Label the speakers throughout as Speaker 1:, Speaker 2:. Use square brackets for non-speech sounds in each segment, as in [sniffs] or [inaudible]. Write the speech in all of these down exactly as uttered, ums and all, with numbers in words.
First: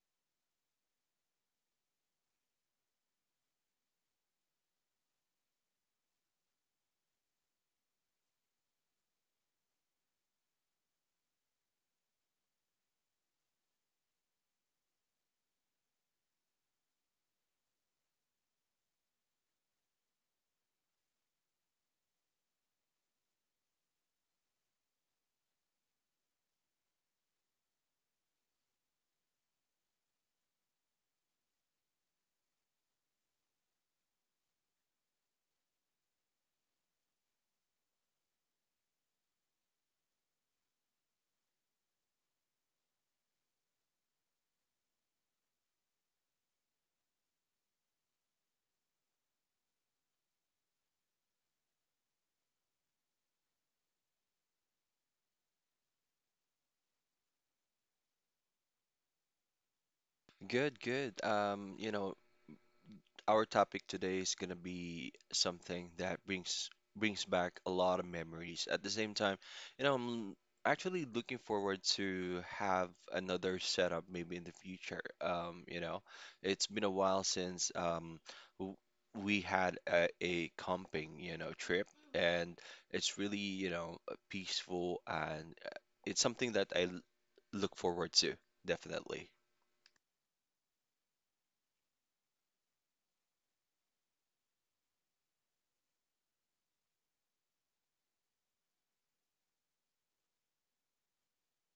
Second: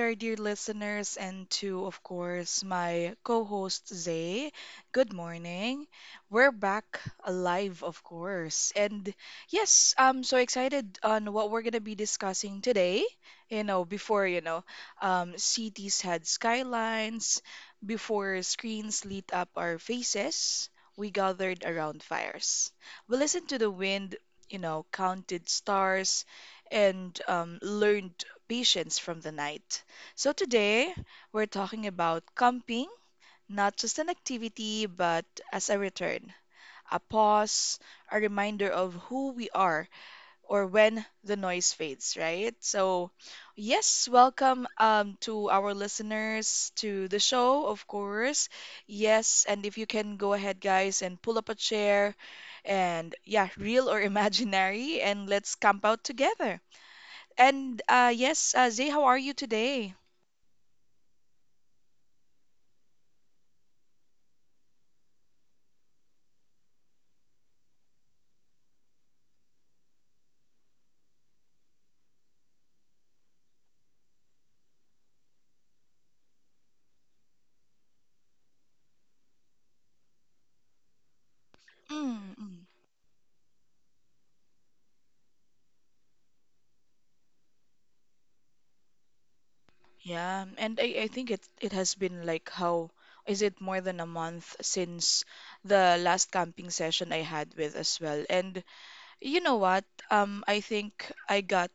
Speaker 1: our dear listeners, and to, of course, my co host Zay. Good morning. We're back alive, of course. And yes, I'm so excited on what we're going to be discussing today. You know, before, you know, um, cities had skylines, before screens lit up our faces, we gathered around fires. We listened to the wind, you know, counted stars and um, learned patience from the night. So, today we're talking about camping, not just an activity, but as a return, a pause, a reminder of who we are or when the noise fades, right? So, yes, welcome um, to our listeners to the show, of course. Yes, and if you can go ahead, guys, and pull up a chair and, yeah, [laughs] real or imaginary, and let's camp out together. And uh, yes, uh, Zay, how are you today?
Speaker 2: Good, good. Um, you know, our topic today is gonna be something that brings brings back a lot of memories. At the same time, you know, I'm actually looking forward to have another setup maybe in the future. Um, you know, it's been a while since um w we had a, a camping, you know, trip,
Speaker 1: Mm,
Speaker 2: and
Speaker 1: mm.
Speaker 2: it's really, you know, peaceful and uh, it's something that I l- look forward to, definitely.
Speaker 1: Yeah, and I, I think it it has been like how is it more than a month since the last camping session I had with as well. And you know what? Um, I think I got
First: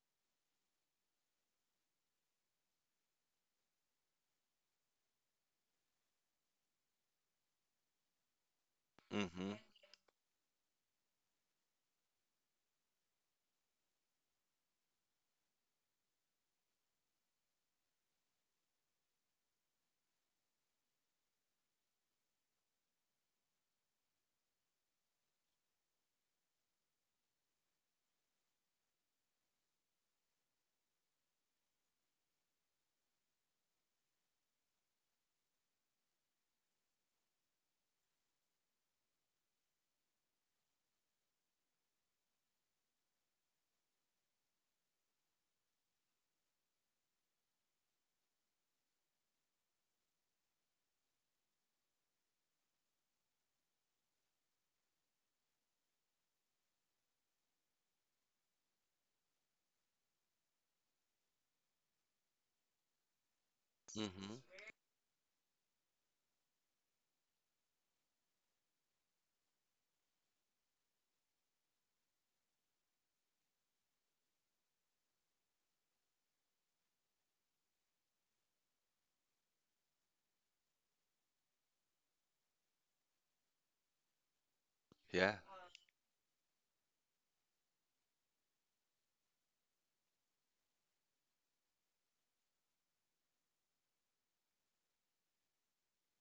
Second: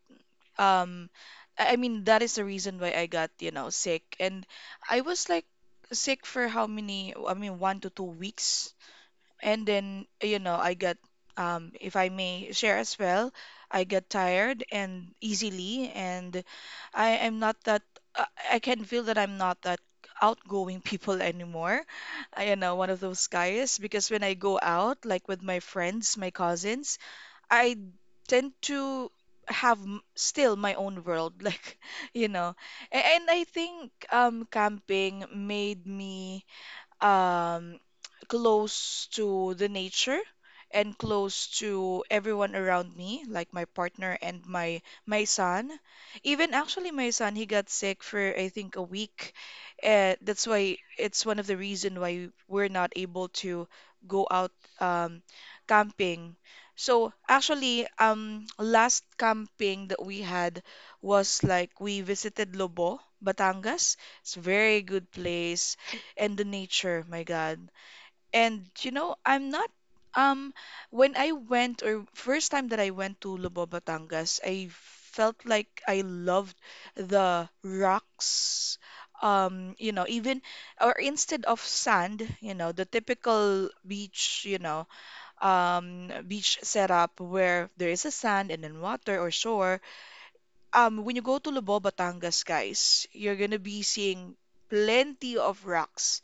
Speaker 1: um, I I mean that is the reason why I got, you know, sick. And I was like sick for how many? I mean, one to two weeks.
Speaker 2: Mm-hmm.
Speaker 1: And then you know I got um If I may share as well, I get tired and easily, and I am not that uh, I can feel that I'm not that outgoing people [laughs] anymore. I, you know one of those guys, because when I go out like with my friends, my cousins, I tend to have m- still my own world [laughs] like you know. A- and I think um camping made me um, close to the nature and close to everyone around me, like my partner and my my son. Even actually, my son, he got sick for I think a week. Uh, that's why it's one of the reason why we're not able to go out, um, camping. So actually, um, last camping that we had was like we visited Lobo, Batangas. It's
Speaker 2: Mm-hmm.
Speaker 1: a very good place, and the nature, my God. And you know, I'm not um when I went or first time that I went to Lubo, Batangas, I felt like I loved the rocks. Um, you know, even or instead of sand, you know, the typical beach, you know,
Speaker 2: Yeah.
Speaker 1: um, beach setup where there is a sand and then water or shore. Um, when you go to Lubo, Batangas, guys, you're gonna be seeing plenty of rocks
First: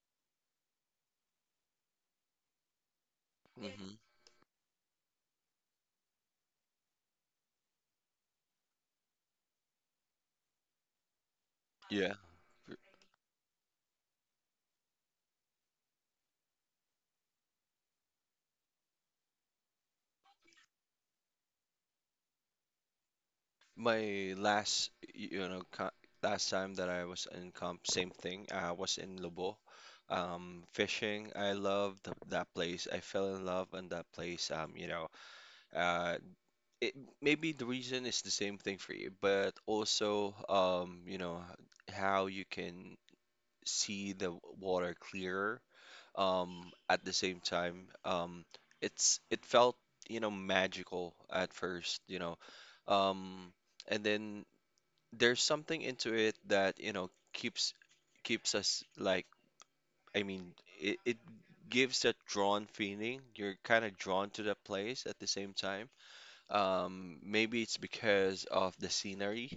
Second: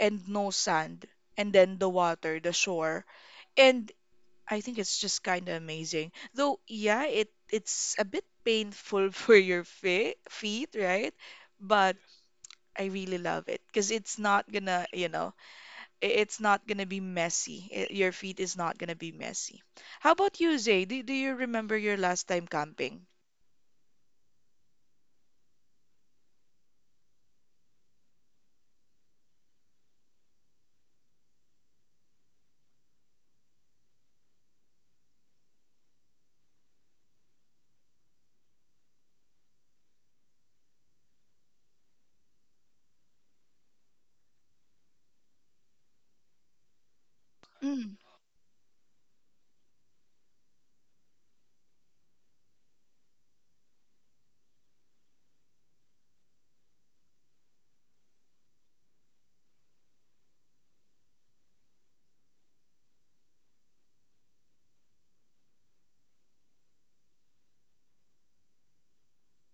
Speaker 1: and no sand and then the water, the shore, and
Speaker 2: Hmm.
Speaker 1: I think it's just kind of amazing. Though yeah, it it's a bit painful [laughs] for your fe feet, right? But
Speaker 2: Yeah.
Speaker 1: I really love it because it's not gonna you know, i- it's not gonna be messy. I- your feet is not gonna be messy. How about you, Zay? Do, do you remember your last time camping?
Speaker 2: My last, you know, co- last time that I was in comp, same thing. I was in Lobo, um, fishing. I loved th- that place. I fell in love in that place. Um, you know, uh, it maybe the reason is the same thing for you, but also, um, you know, how you can see the water clearer um at the same time
Speaker 1: Mm,
Speaker 2: um it's it felt, you know magical at first. you know um and then there's something into it that, you know keeps keeps us like, I mean it, it gives that drawn feeling. You're kind of drawn to that place. At the same time, um maybe it's because of the scenery,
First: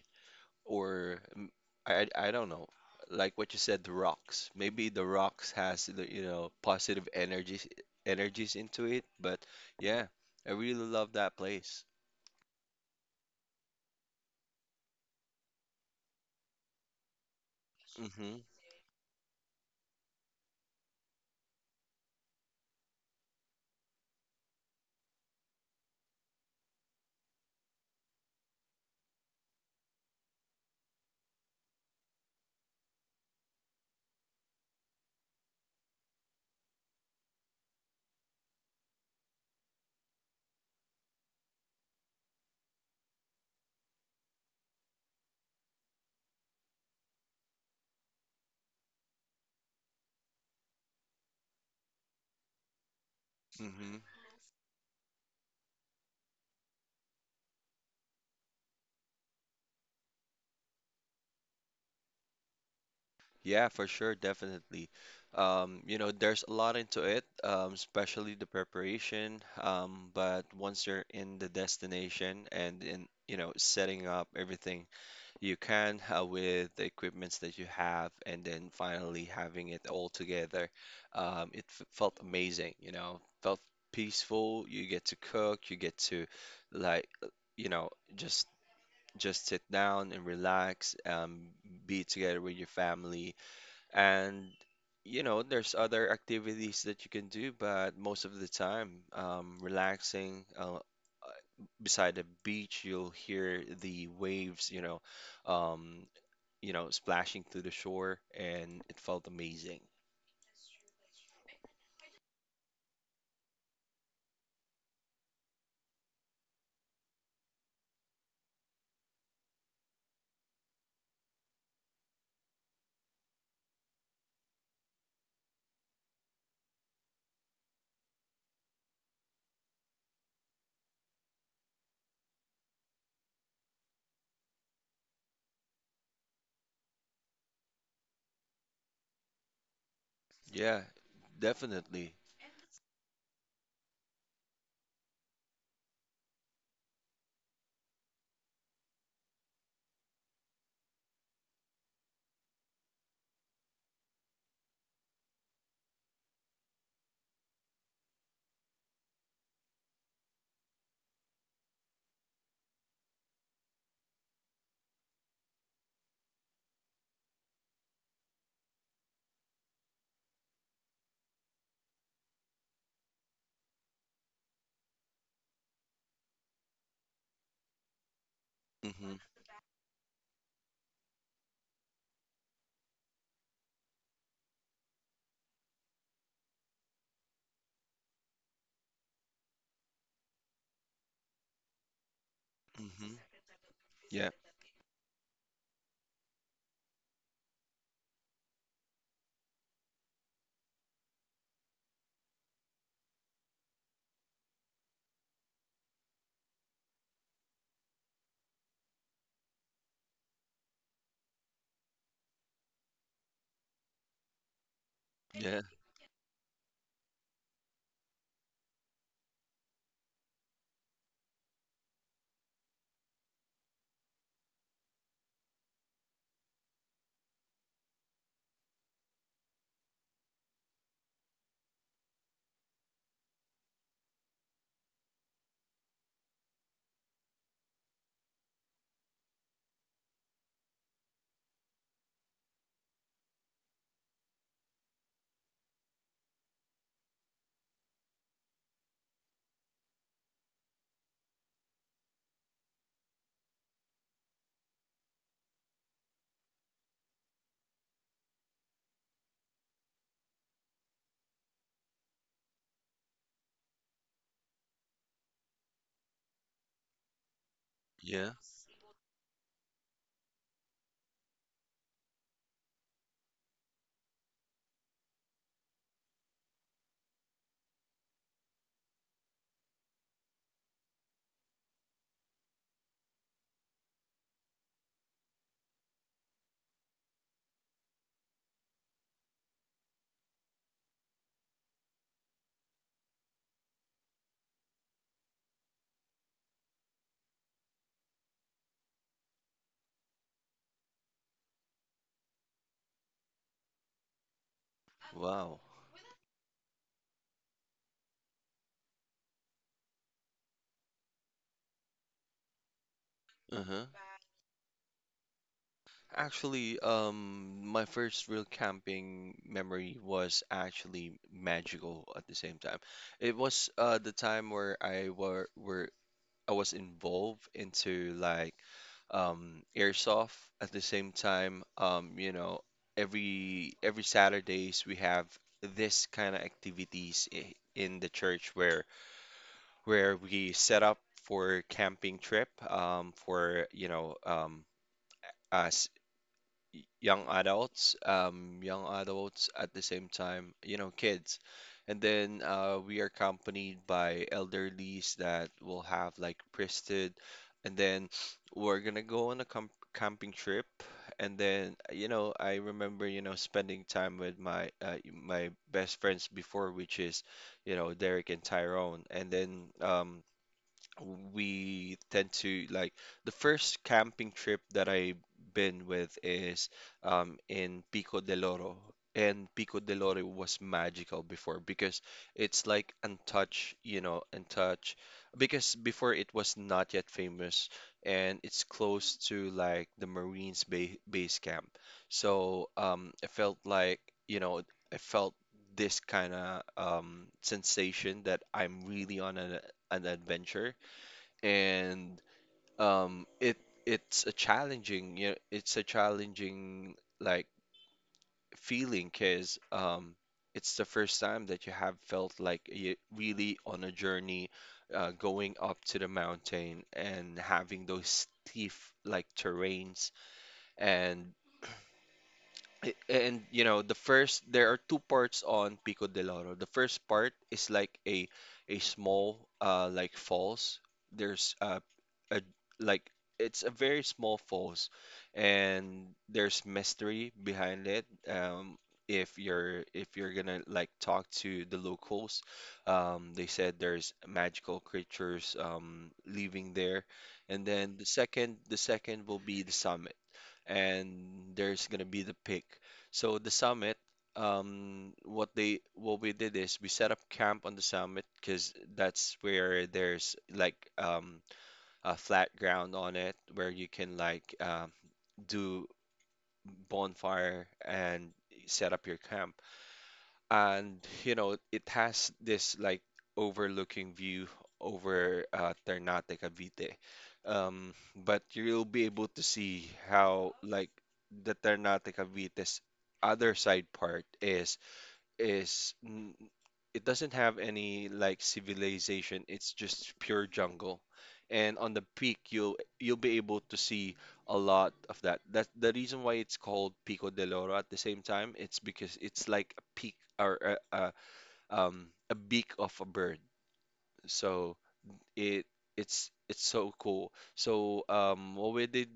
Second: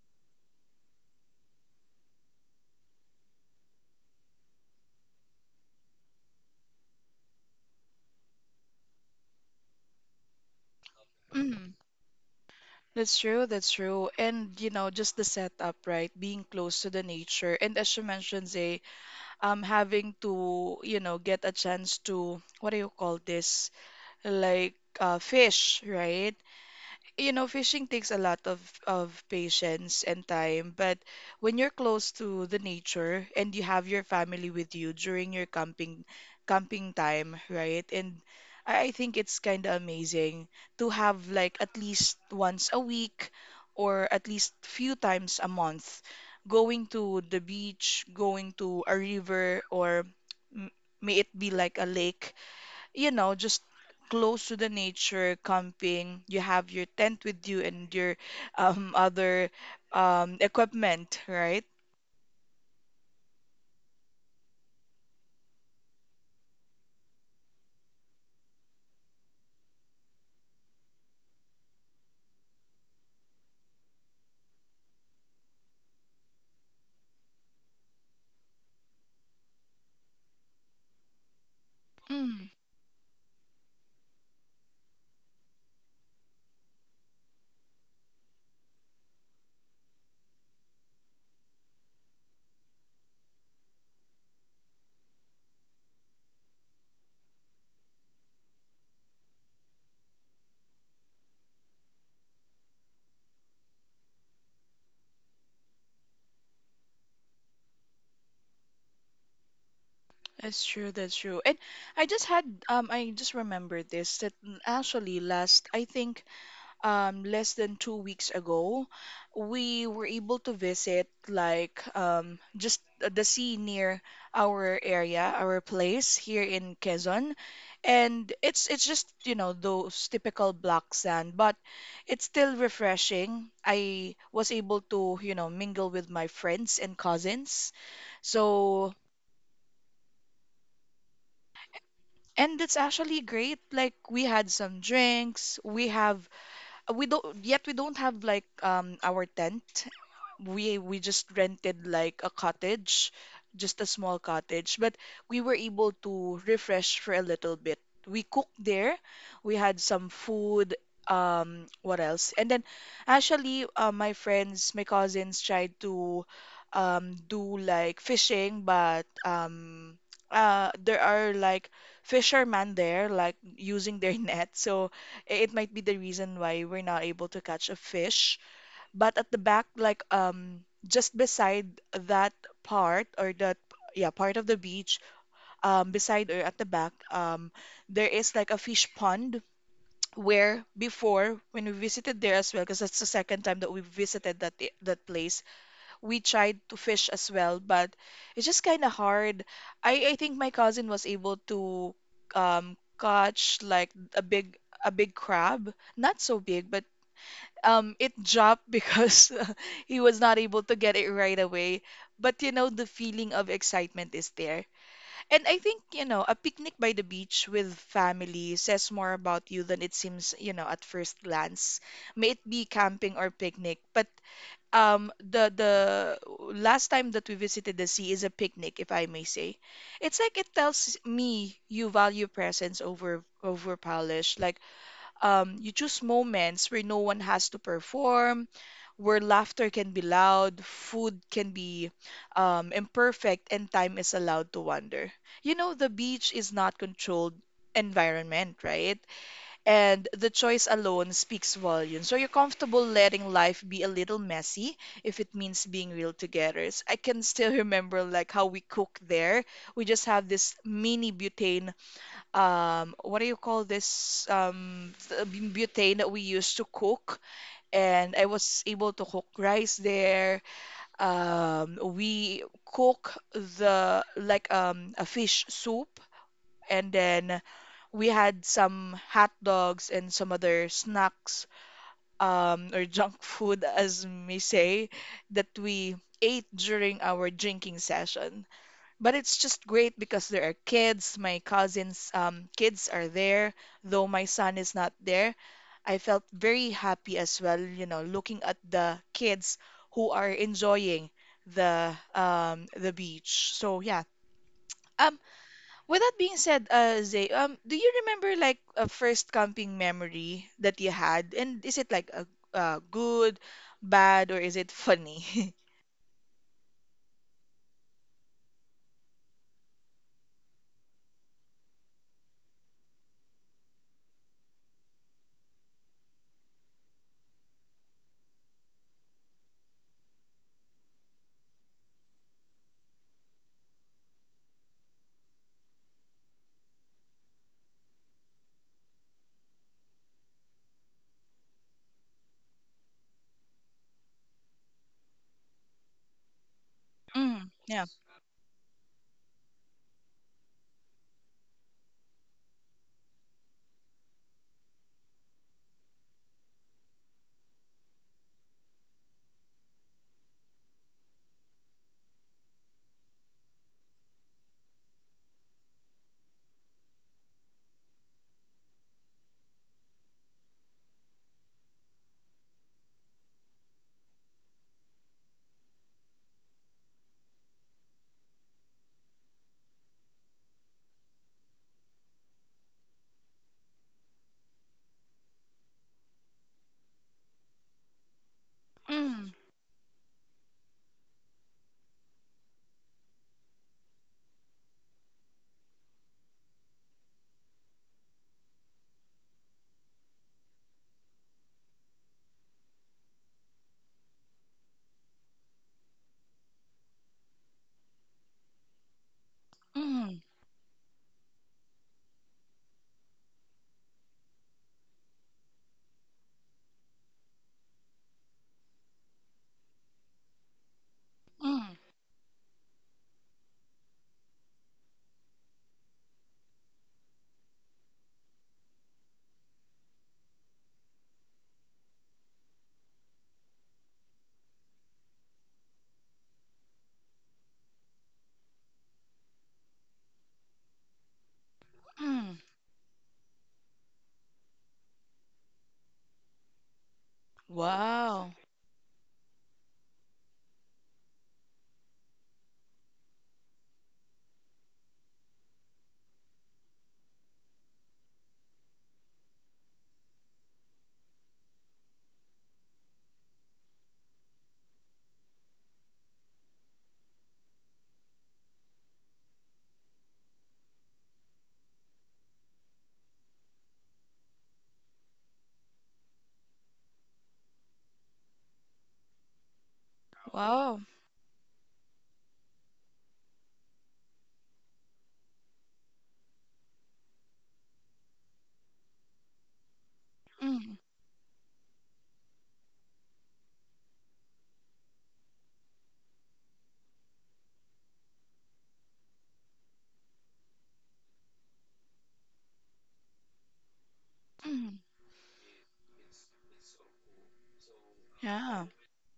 Speaker 2: or mm, I I don't know. Like what you said, the rocks. Maybe the rocks has the, you know positive energies energies into it. But yeah, I really love that
Speaker 1: mm.
Speaker 2: place.
Speaker 1: That's true, that's true. And you know, just the setup, right? Being close to the nature. And as you
Speaker 2: Mm-hmm.
Speaker 1: mentioned, Zay, I'm having to, you know, get a chance to, what do you call this? Like uh, fish, right? You know, fishing takes a lot of of patience and time, but when you're close to the nature and you have your family with you during your camping camping time, right? And I I think it's kind of amazing to have like at least once a week or at least few times a month, going to the beach, going to a river or m- may it be like a lake, you know, just
Speaker 2: Mm-hmm.
Speaker 1: close to the nature, camping. You have your tent with you and your um, other um, equipment, right?
Speaker 2: Yeah, for sure, definitely. Um, you know, there's a lot into it, um, especially the preparation. Um, but once you're in the destination and in, you know, setting up everything, you can, uh, with the equipments that you have, and then finally having it all together, um, it f felt
Speaker 1: Mm,
Speaker 2: amazing. You know, felt peaceful. You get to cook. You get to, like, uh, you know, just just sit down and relax. Um, be together with your family, and, you know, there's other activities that you can do, but most of the time, um, relaxing, uh, beside the beach, you'll hear the waves, you know, um, you know, splashing to the shore, and it felt amazing.
Speaker 1: that's true, that's true. And I just had um I just remembered this that actually last I think um, less than two weeks ago, we were able to visit like um, just the sea near our area, our place here in Quezon, and it's it's just you know those typical black sand, but it's still refreshing. I was able to you know mingle with my friends and cousins, so.
Speaker 2: Yeah, definitely.
Speaker 1: And it's actually great. Like we had some drinks, we have we don't yet we don't have like um our tent. We we just rented like a cottage, just a small cottage, but we were able to refresh for a little bit. We cooked there. We had some food. Um, what else? And then actually, uh, my friends, my cousins tried to um do like fishing, but um uh there are like fishermen there like using their [laughs] net. So it might be the reason why we're not able to catch a fish. But
Speaker 2: Mm-hmm.
Speaker 1: at the back, like um, just beside that part or that yeah part of the beach, um, beside or at the back, um, there is like a fish pond where before when we visited there as well, because that's the
Speaker 2: Mm-hmm.
Speaker 1: second time that we
Speaker 2: Yeah.
Speaker 1: visited that that place, we tried to fish as well, but it's just kind of hard. I I think my cousin was able to um catch like a big, a big crab, not so big, but um it dropped because [laughs] he was not able to get it right away. But you know, the feeling of excitement is there. And I
Speaker 2: Yeah.
Speaker 1: think, you know, a picnic by the beach with family says more about you than it seems, you know, at first glance. May it be camping or picnic, but um the the last time that we visited the sea is a picnic, if I may say. It's like it tells me you value presence over over polish. Like um you choose moments where no one has to perform, where laughter can be loud, food can be um imperfect, and time is allowed to wander. You know, the beach is not controlled environment, right? And the choice alone speaks volumes. So you're comfortable letting life be a little messy if it means being real together. So I can still [laughs] remember like how we cook there. We just have this mini butane. Um, what do you call this? Um, th- bu- butane that we used to cook, and I
Speaker 2: Yeah.
Speaker 1: was able to cook rice there. Um, we cook the like um a fish soup. And then we had some hot dogs and some other snacks, um, or [laughs] junk food, as may say, that we ate during our drinking session. But it's just great because there are kids. My cousins' um, kids are there, though my son is not there. I felt very happy as well, you know, looking at the kids who are enjoying the um, the beach. So yeah. Um,
Speaker 2: Wow.
Speaker 1: with that being said, uh, Zay, um, do you remember like a first camping memory that you had? And is it like a uh, good,
Speaker 2: Uh huh.
Speaker 1: bad, or is it funny? [laughs]
Speaker 2: Actually, um, my first real camping memory was actually magical at the same time. It was uh the time where I were were I was involved into like um airsoft at the same time. Um, you know, every every Saturdays we have this kind of activities i- in the church where where we set up for camping trip, um for, you know um us, y- young
Speaker 1: Mm, yeah.
Speaker 2: adults, um, young adults at the same time, you know, kids. And then, uh, we are accompanied by elderlies that will have like priested. And then we're gonna go on a camp camping trip. And then, you know, I remember, you know, spending time with my, uh, my best friends before, which is, you know, Derek and Tyrone. And then, um, we tend to like, the first camping trip that I've been with is, um, in Pico del Oro. And Pico del Oro was magical before because it's like untouched, you know, untouched. Because before it was not yet famous, and it's close
Speaker 1: Mm,
Speaker 2: to like the Marines ba base camp. So, um, I felt like, you know, I felt this kind of, um, sensation that I'm really on an, an adventure, and um it it's a challenging, you know, it's a challenging like feeling, because
Speaker 1: mm,
Speaker 2: um it's the first time that you have felt like you really on a journey, uh, going up to the mountain and having those steep like terrains. And
Speaker 1: mm,
Speaker 2: I- And, you know, the first, there are two parts on Pico de Loro. The first part is like a a small uh like falls. There's uh a like it's a very small falls, and there's mystery behind it. Um, if you're if you're gonna like talk to the
Speaker 1: mm.
Speaker 2: locals, um, they said there's magical creatures um living there. And then the
Speaker 1: Wow.
Speaker 2: second, the second will be the summit, and there's gonna be the pick. So the summit, um, what they what we did is we set up camp on the summit, because that's where there's like, um, a flat ground on it where you can like, um do bonfire and set up your camp. And, you know it has this like overlooking view over, uh, Ternate Cavite, um, but you'll be able to see how
Speaker 1: Wow.
Speaker 2: like the Ternate Cavite's other side part is is n- it doesn't have any like civilization. It's just pure
Speaker 1: Mm,
Speaker 2: jungle. And on the peak, you'll you'll be able to see a lot of that. That's the reason why it's called Pico del Oro at the same time. It's because it's like a peak, or a, a um a beak of a bird. So
Speaker 1: mm.
Speaker 2: it it's it's so cool. So, um,
Speaker 1: Yeah.
Speaker 2: what we did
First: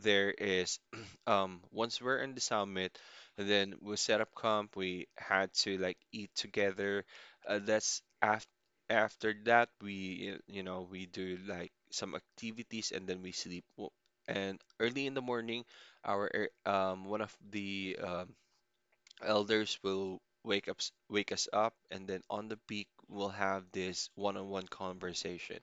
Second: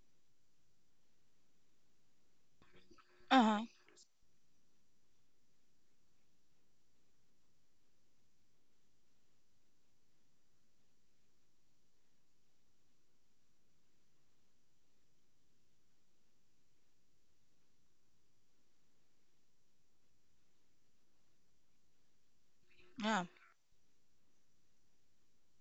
Speaker 2: there is [clears throat] um, once we're in the summit,
Speaker 1: Uh-huh.
Speaker 2: then we set up camp. We had to like eat together. Uh, that's after after that we, uh, you know we do like some activities, and then we sleep. Wo- And early in the morning, our air- um, one of the, um, Elders will wake up, wake us up, and then on the peak,
Speaker 1: Yeah.
Speaker 2: we'll have this one-on-one conversation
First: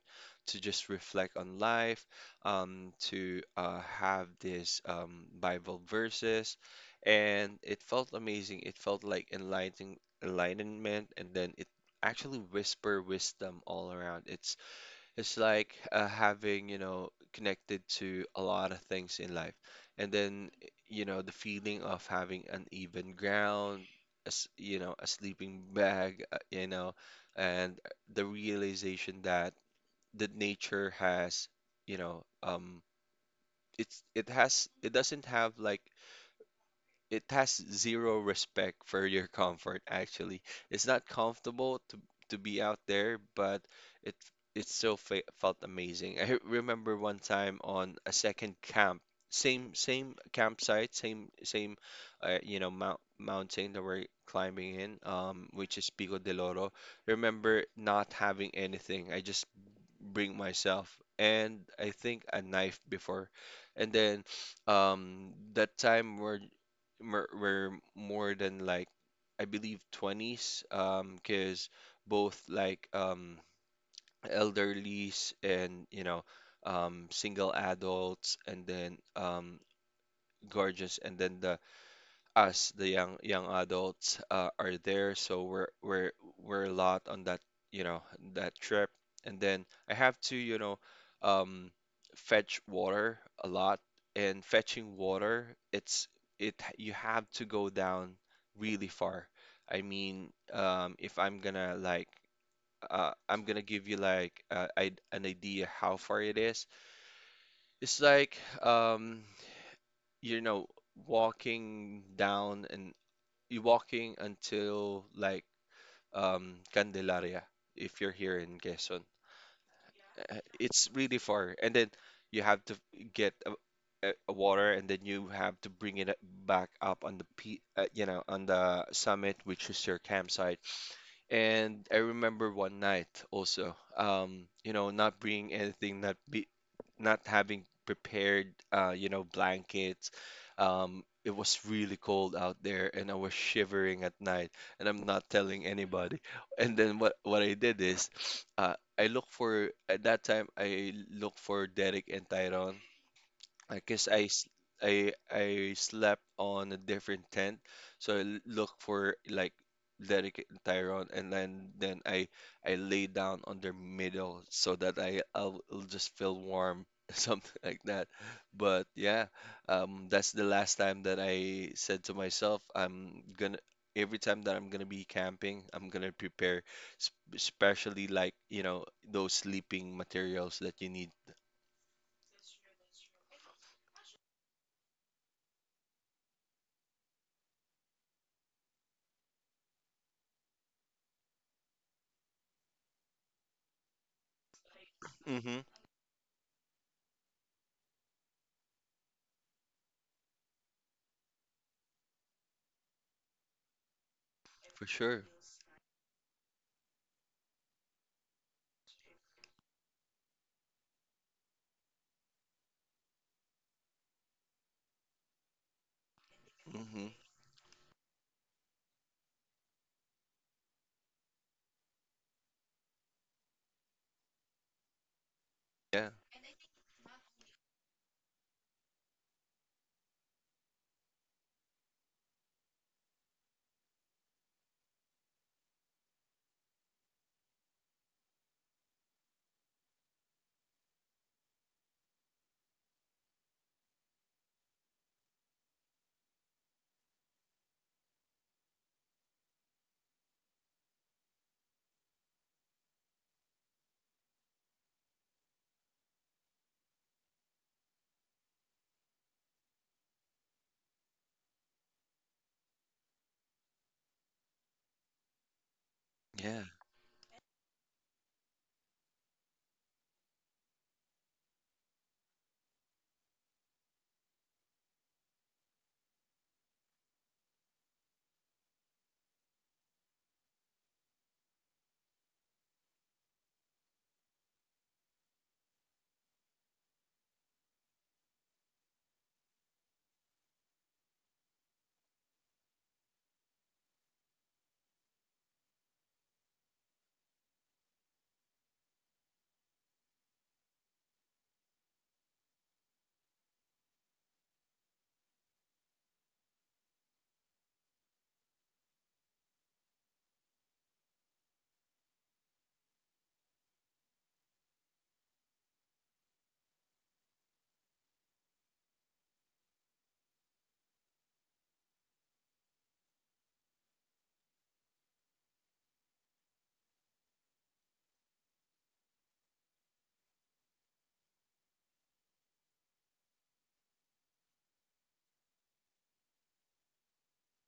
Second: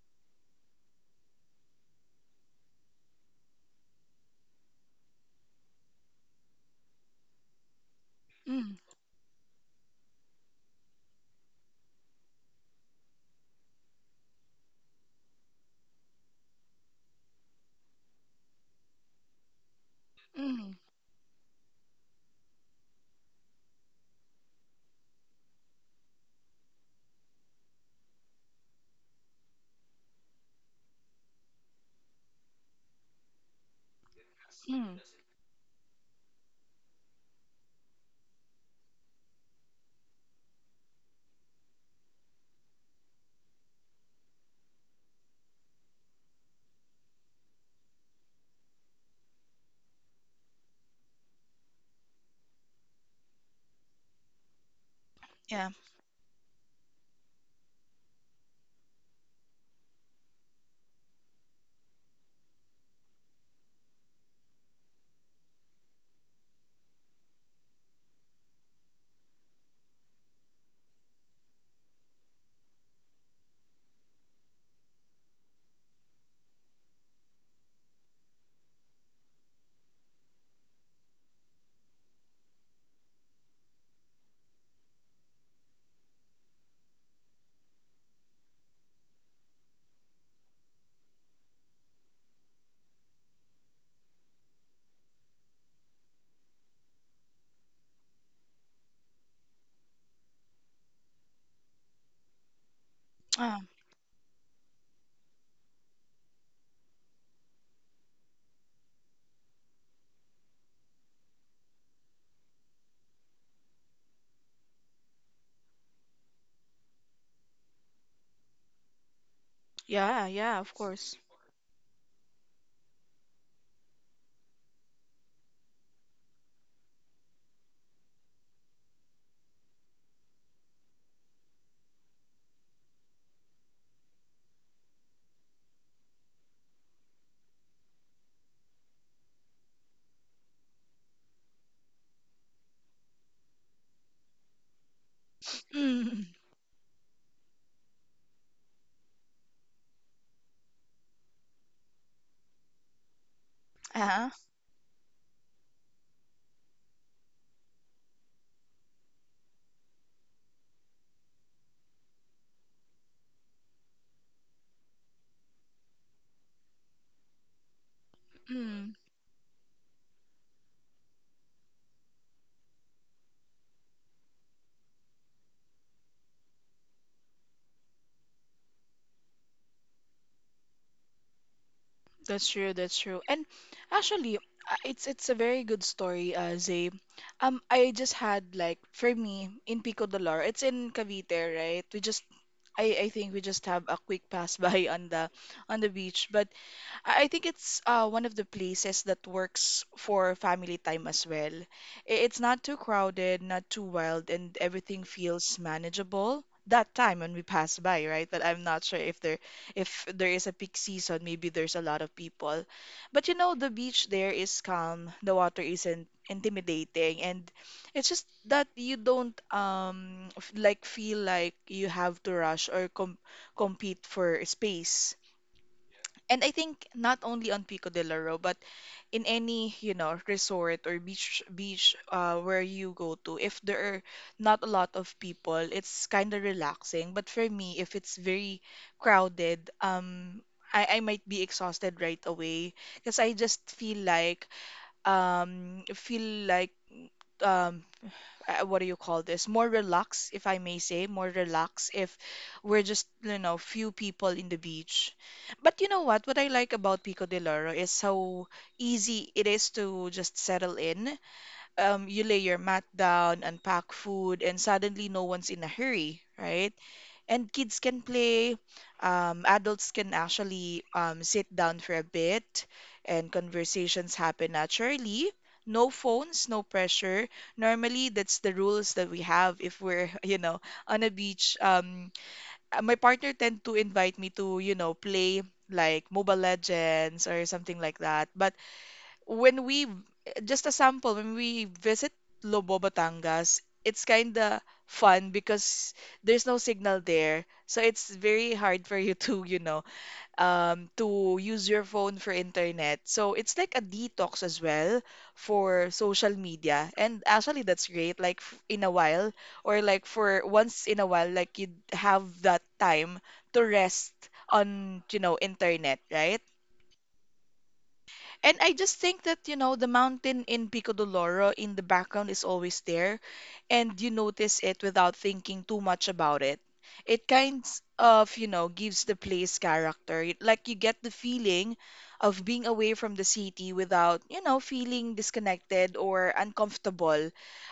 Speaker 2: to just reflect on life, um, to, uh, have this, um, Bible verses, and it felt amazing.
Speaker 1: Mm,
Speaker 2: It felt like enlightening enlightenment, and then it actually whisper wisdom all around. It's it's like, uh, having, you know, connected to a lot of things in life. And then, y-
Speaker 1: mm,
Speaker 2: you know, the feeling of having an even ground, as you know, a sleeping bag, uh, you know, and the realization that the nature has, you know, um, it's it has, it
Speaker 1: mm.
Speaker 2: doesn't have like it has zero respect for your comfort, actually. It's not comfortable to to be out there, but it it still fe felt amazing. I [laughs] remember one time on a second camp, same same campsite, same same uh, you know mount mountain that we're climbing in, um,
Speaker 1: Yeah.
Speaker 2: which is Pico del Oro. Remember not having anything. I just bring myself and I think a knife before, and then, um that time we're mer- were more than like I believe twenties, um 'cause both like, um elderlies and, you know um single adults, and then, um gorgeous, and then the us, the young young adults, uh, are there, so we're we're we're a lot on that, you know, that trip. And then I have to, you know, um, fetch water a lot. And fetching water, it's it you have to go down really far. I mean, um, if I'm gonna like, uh, I'm
Speaker 1: Uh,
Speaker 2: gonna give you like, uh, I an idea how far it is. It's like, um, you know, walking down an you walking until like, um Candelaria, if you're here in Quezon.
Speaker 1: yeah,
Speaker 2: Uh,
Speaker 1: yeah, of
Speaker 2: It's
Speaker 1: course.
Speaker 2: really far, and then you have to get a, a, a water, and then you have to bring it back up on the pe uh, you know on the summit, which is your campsite. And I remember one night also, um, you know, not bringing anything, not be, not having prepared, uh, you know, blankets. Um, it was really cold out there, and I was shivering at night, and I'm not telling
Speaker 1: Mm,
Speaker 2: anybody. And then what what I did is, uh, I look for at that time I look for Derek and Tyrone. I guess
Speaker 1: uh-huh.
Speaker 2: I, s- I I slept on a different tent, so I l- look for like dedicate Tyrone, and then then I I lay down on their middle so that I I'll, I'll just feel warm, [laughs] something like that. But yeah, um, that's the last time that I said to myself, I'm gonna, every time that I'm gonna be camping, I'm gonna prepare, s- especially like, you know, those sleeping materials that you need.
Speaker 1: That's true, that's true. And actually, uh, it's it's a very good story, uh, Zay. Um, I just had like for me in Pico de Lore, it's in Cavite, right? We just I I think we just have a quick pass [laughs] by on the
Speaker 2: Hmm.
Speaker 1: on the beach, but I I think it's uh, one of the places that works for family time as well. I- It's not too crowded, not too wild, and
Speaker 2: For
Speaker 1: everything
Speaker 2: sure.
Speaker 1: feels manageable. That time when we pass by, right? But I'm not sure if there, if there is a peak season, maybe there's a lot of people. But you know, the beach there is calm, the water isn't
Speaker 2: Mhm.
Speaker 1: intimidating, and it's just that you don't um f- like feel like you have to rush or com compete for space.
Speaker 2: Yeah,
Speaker 1: And I think not only on Pico de Loro, but in any, you know, resort or beach beach uh, where you go to, if there are not a lot of people, it's kind of relaxing. But for me, if it's very crowded, um, I, I might be exhausted right away because I just feel like um feel like um uh, what do you call this? More relaxed, if I may say, more relaxed if we're just, you know, few people in the beach. But you know what? What I like about Pico de Loro is how easy it is to just settle in. Um, you lay your mat down, unpack food, and suddenly no one's in a hurry,
Speaker 2: yeah,
Speaker 1: right? And kids can play. Um, adults can actually um, sit down for a bit, and conversations happen naturally. No phones, no pressure. Normally, that's the rules that we have if we're, [laughs] you know, on a beach. Um, uh, my partner tend to invite me to, you know, play like Mobile Legends or something like that. But when we just a sample when we visit Lobo Batangas, it's kind of fun because there's no signal there, so it's very hard for you [laughs] to you know um to use your phone for internet. So it's like a detox as well for social media. And actually that's great, like f- in a while, or like for once in a while, like you have that time to rest on you know internet, right? And I just think that, you know, the mountain in Pico de Loro in the background is always there, and you notice it without thinking too much about it. It kind of, you know, gives the place character. It- Like you get the feeling of being away from the city without, you know, feeling disconnected or uncomfortable.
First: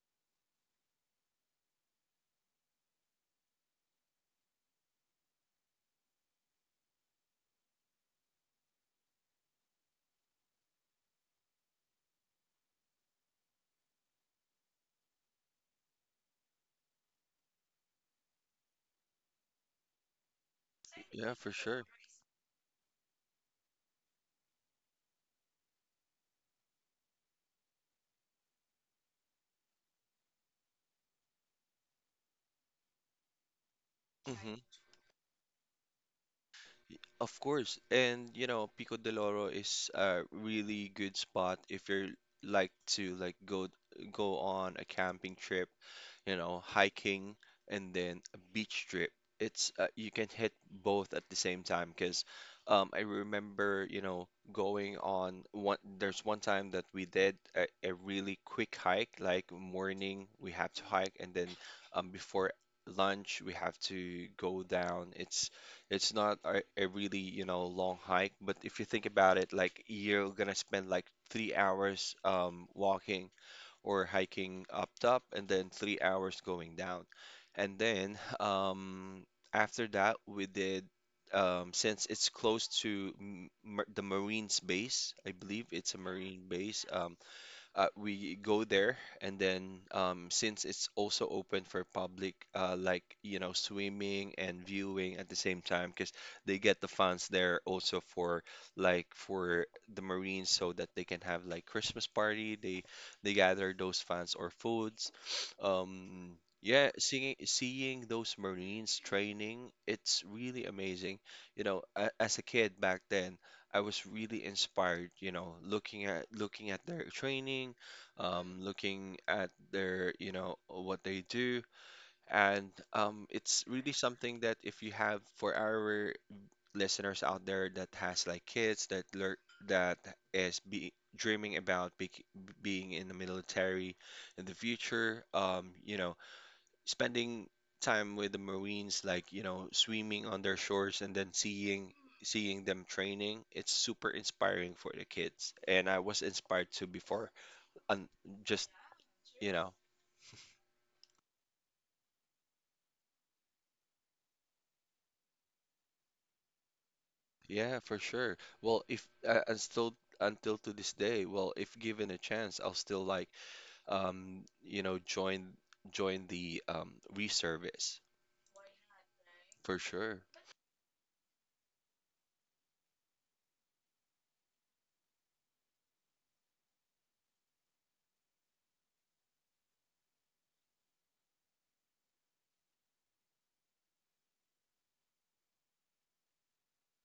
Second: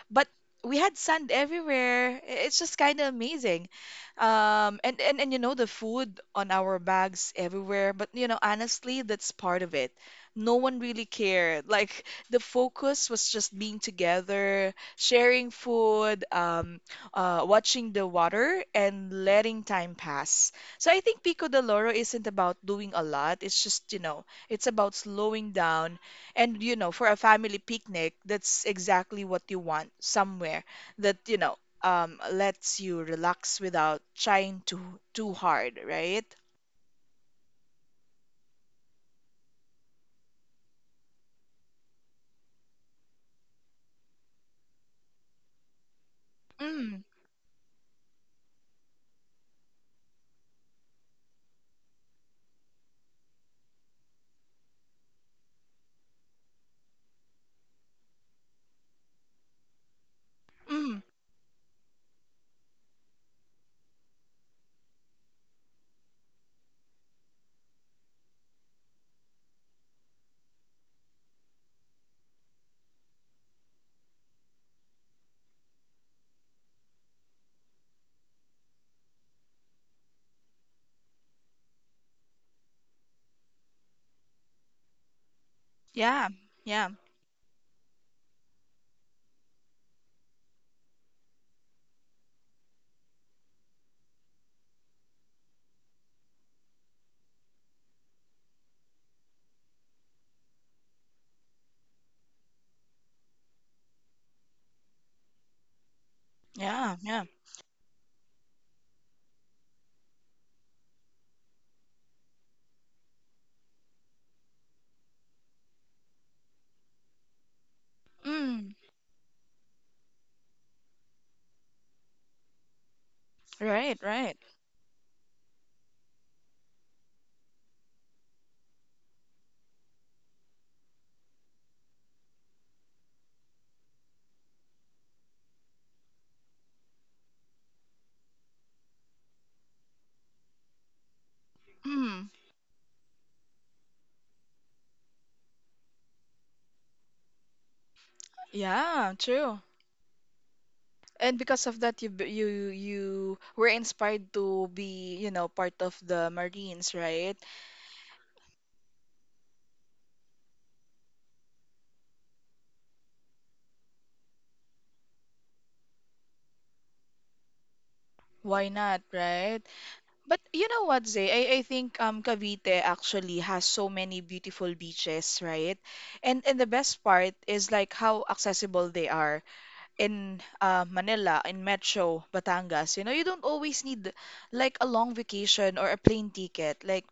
Speaker 1: But we had sand everywhere. I- It's just kind of amazing. Um, and, and, and, you know, the food on our bags everywhere. But, you know, honestly, that's part of it. No one really cared. Like the focus was just being together, sharing food, um, uh, watching the water, and letting time pass. So I think
Speaker 2: yeah,
Speaker 1: Pico
Speaker 2: for
Speaker 1: de
Speaker 2: sure.
Speaker 1: Loro isn't about doing a lot. It's just, you know, it's about slowing down. And, you know, for a family picnic, that's exactly what you want, somewhere that, you know, um, lets you relax without
Speaker 2: Hmm.
Speaker 1: trying to too hard, right?
Speaker 2: Of course. And, you know, Pico de Loro is a really good spot if you're like to like go go on a camping trip, you know,
Speaker 1: Mm,
Speaker 2: hiking, and then a beach trip. It's, uh, you can hit both at the same time, because, um, I remember, you know, going on one, there's one time that we did a, a really quick hike, like morning we have to
Speaker 1: mm,
Speaker 2: hike, and then, um, before lunch we have to go down. It's it's not a, a really, you know, long hike, but if you think about it, like you're gonna spend like three hours, um, walking or hiking up top, and then three hours going down. And then um, after that, we did, um, since it's close to m mar the Marines base, I believe it's a
Speaker 1: yeah,
Speaker 2: Marine base,
Speaker 1: yeah,
Speaker 2: um, uh, we go there and then um, since it's also open for public uh, like you know swimming and viewing at the same time, because they get the funds there also for like for the Marines, so that they can have like Christmas party. They they gather those funds or foods. um yeah,
Speaker 1: yeah, yeah.
Speaker 2: seeing seeing those Marines training, it's really amazing. You know, a, as a kid back then, I was really inspired, you know, looking at looking at their training, um,
Speaker 1: Mm,
Speaker 2: looking at their, you know, what they do, and um, it's really
Speaker 1: right, right.
Speaker 2: something that if you have for our listeners out there that has like kids that learn that is be dreaming about be, being in the military in the future, um, you know, spending time with the Marines, like, you know, swimming on their shores and then seeing
Speaker 1: Mm,
Speaker 2: seeing them training, it's super inspiring for the kids. And I was inspired to before, and just,
Speaker 1: yeah,
Speaker 2: you
Speaker 1: true.
Speaker 2: know,
Speaker 1: And because of that, you b- you, you were inspired to be, you know, part of the Marines, right?
Speaker 2: yeah, for sure. Well, if uh, and still until to this day, well, if given a chance, I'll still like um, you know, join join the um reservice
Speaker 1: Why not, right?
Speaker 2: for sure.
Speaker 1: But you know what, Zay? I, I think um Cavite actually has so many beautiful beaches, right? And and the best part is like how accessible they are in uh, Manila, in Metro, Batangas. You know, you don't always need like a long vacation or a plane ticket. Like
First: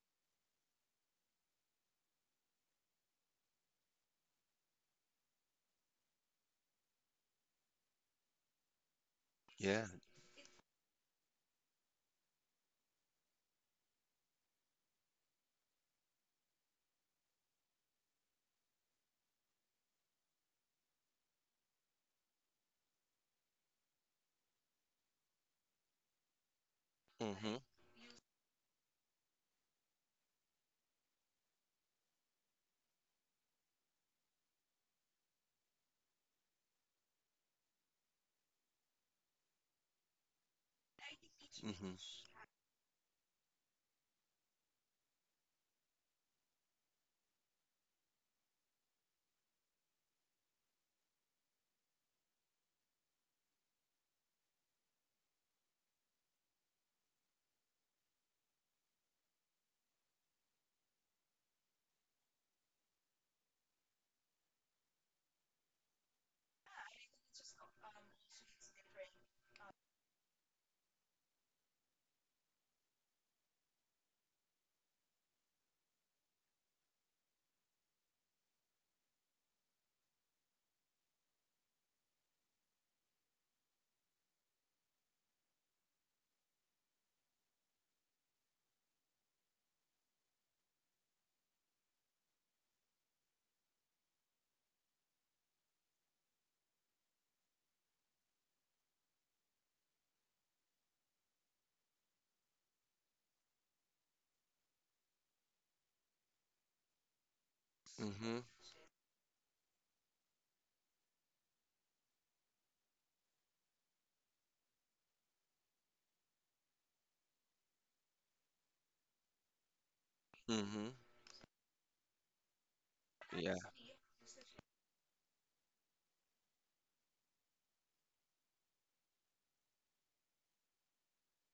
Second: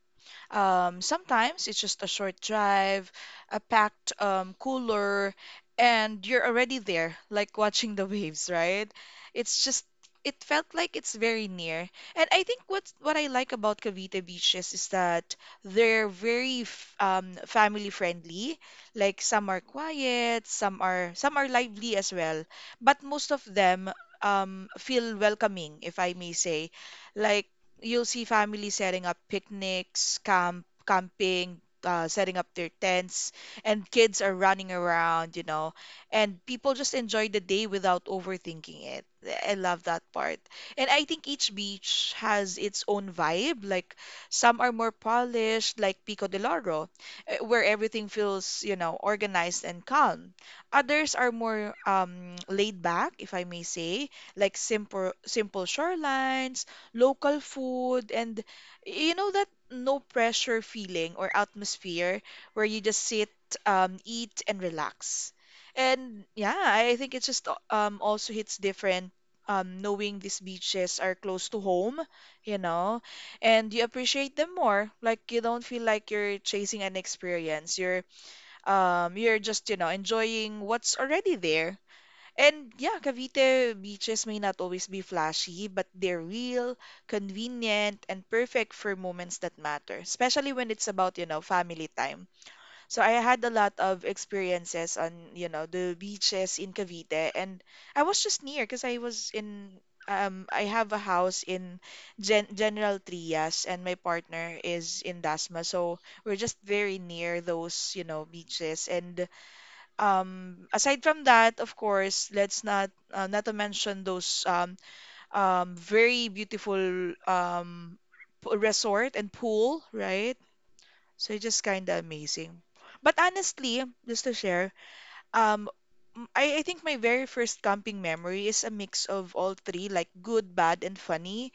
Speaker 1: Um, sometimes it's just a short drive, a packed um, cooler, and you're already there, like watching the [laughs] waves, right? It's just
Speaker 2: Yeah.
Speaker 1: it felt like it's very near. And I think what's what I like about Cavite beaches is that they're very f- um, family friendly. Like some are quiet, some are some are lively as well, but most of them um, feel welcoming, if I may say. Like
Speaker 2: Mm-hmm.
Speaker 1: you'll see families setting up picnics, camp, camping, uh, setting up their tents, and kids are running around, you know, and people just enjoy the day without overthinking it. I love that part. And I think each
Speaker 2: Mm-hmm.
Speaker 1: beach has its own vibe. Like some are more polished, like Pico de Loro, eh, where everything feels, you know, organized and calm. Others are more um, laid back, if I may say, like simple simple shorelines, local food, and you know, that no pressure feeling or atmosphere, where you just sit, um, eat and relax. And yeah, I think it just um also hits different um knowing these beaches are close to home, you know, and you appreciate them more. Like you don't feel like you're chasing an experience. You're um you're just, you know, enjoying what's already there. And yeah, Cavite beaches may not always be flashy, but they're real, convenient, and perfect for moments that matter, especially when it's about, you know, family time. So I had a lot of experiences on, you know, the beaches in Cavite, and I was just near because I was in um I have a house in Gen General Trias and my partner is in Dasma. So we're just very near those, you know,
Speaker 2: Mm-hmm.
Speaker 1: beaches. And um, aside from that, of course, let's not uh, not to mention those um, um, very beautiful um, p- resort and pool, right?
Speaker 2: Mm-hmm.
Speaker 1: So it's just kind of amazing. But
Speaker 2: Yeah,
Speaker 1: honestly, just to share, um, m- I, I think my very first camping memory is a mix of all three, like good, bad, and funny,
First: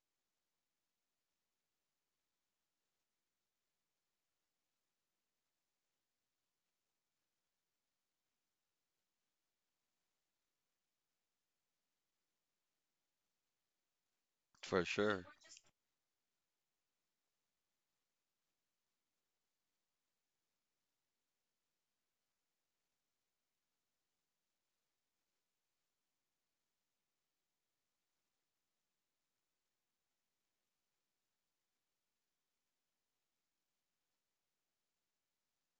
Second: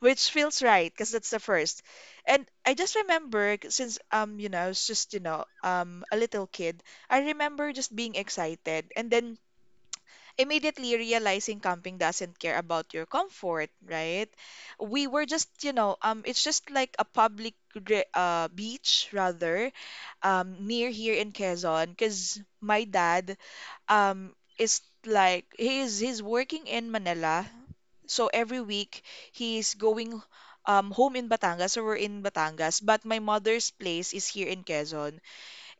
Speaker 1: which feels right because that's the first. And I just remember c- since um you know, I was just you know um a little kid, I remember just being excited and then immediately realizing camping doesn't care about your comfort, right?
Speaker 2: for
Speaker 1: We
Speaker 2: sure.
Speaker 1: were just you know um it's just like a public re- uh beach rather um near here in Quezon, because my dad um is like he is he's working in Manila. So every week he's going um home in Batangas, so we're in Batangas, but my mother's place is here in Quezon,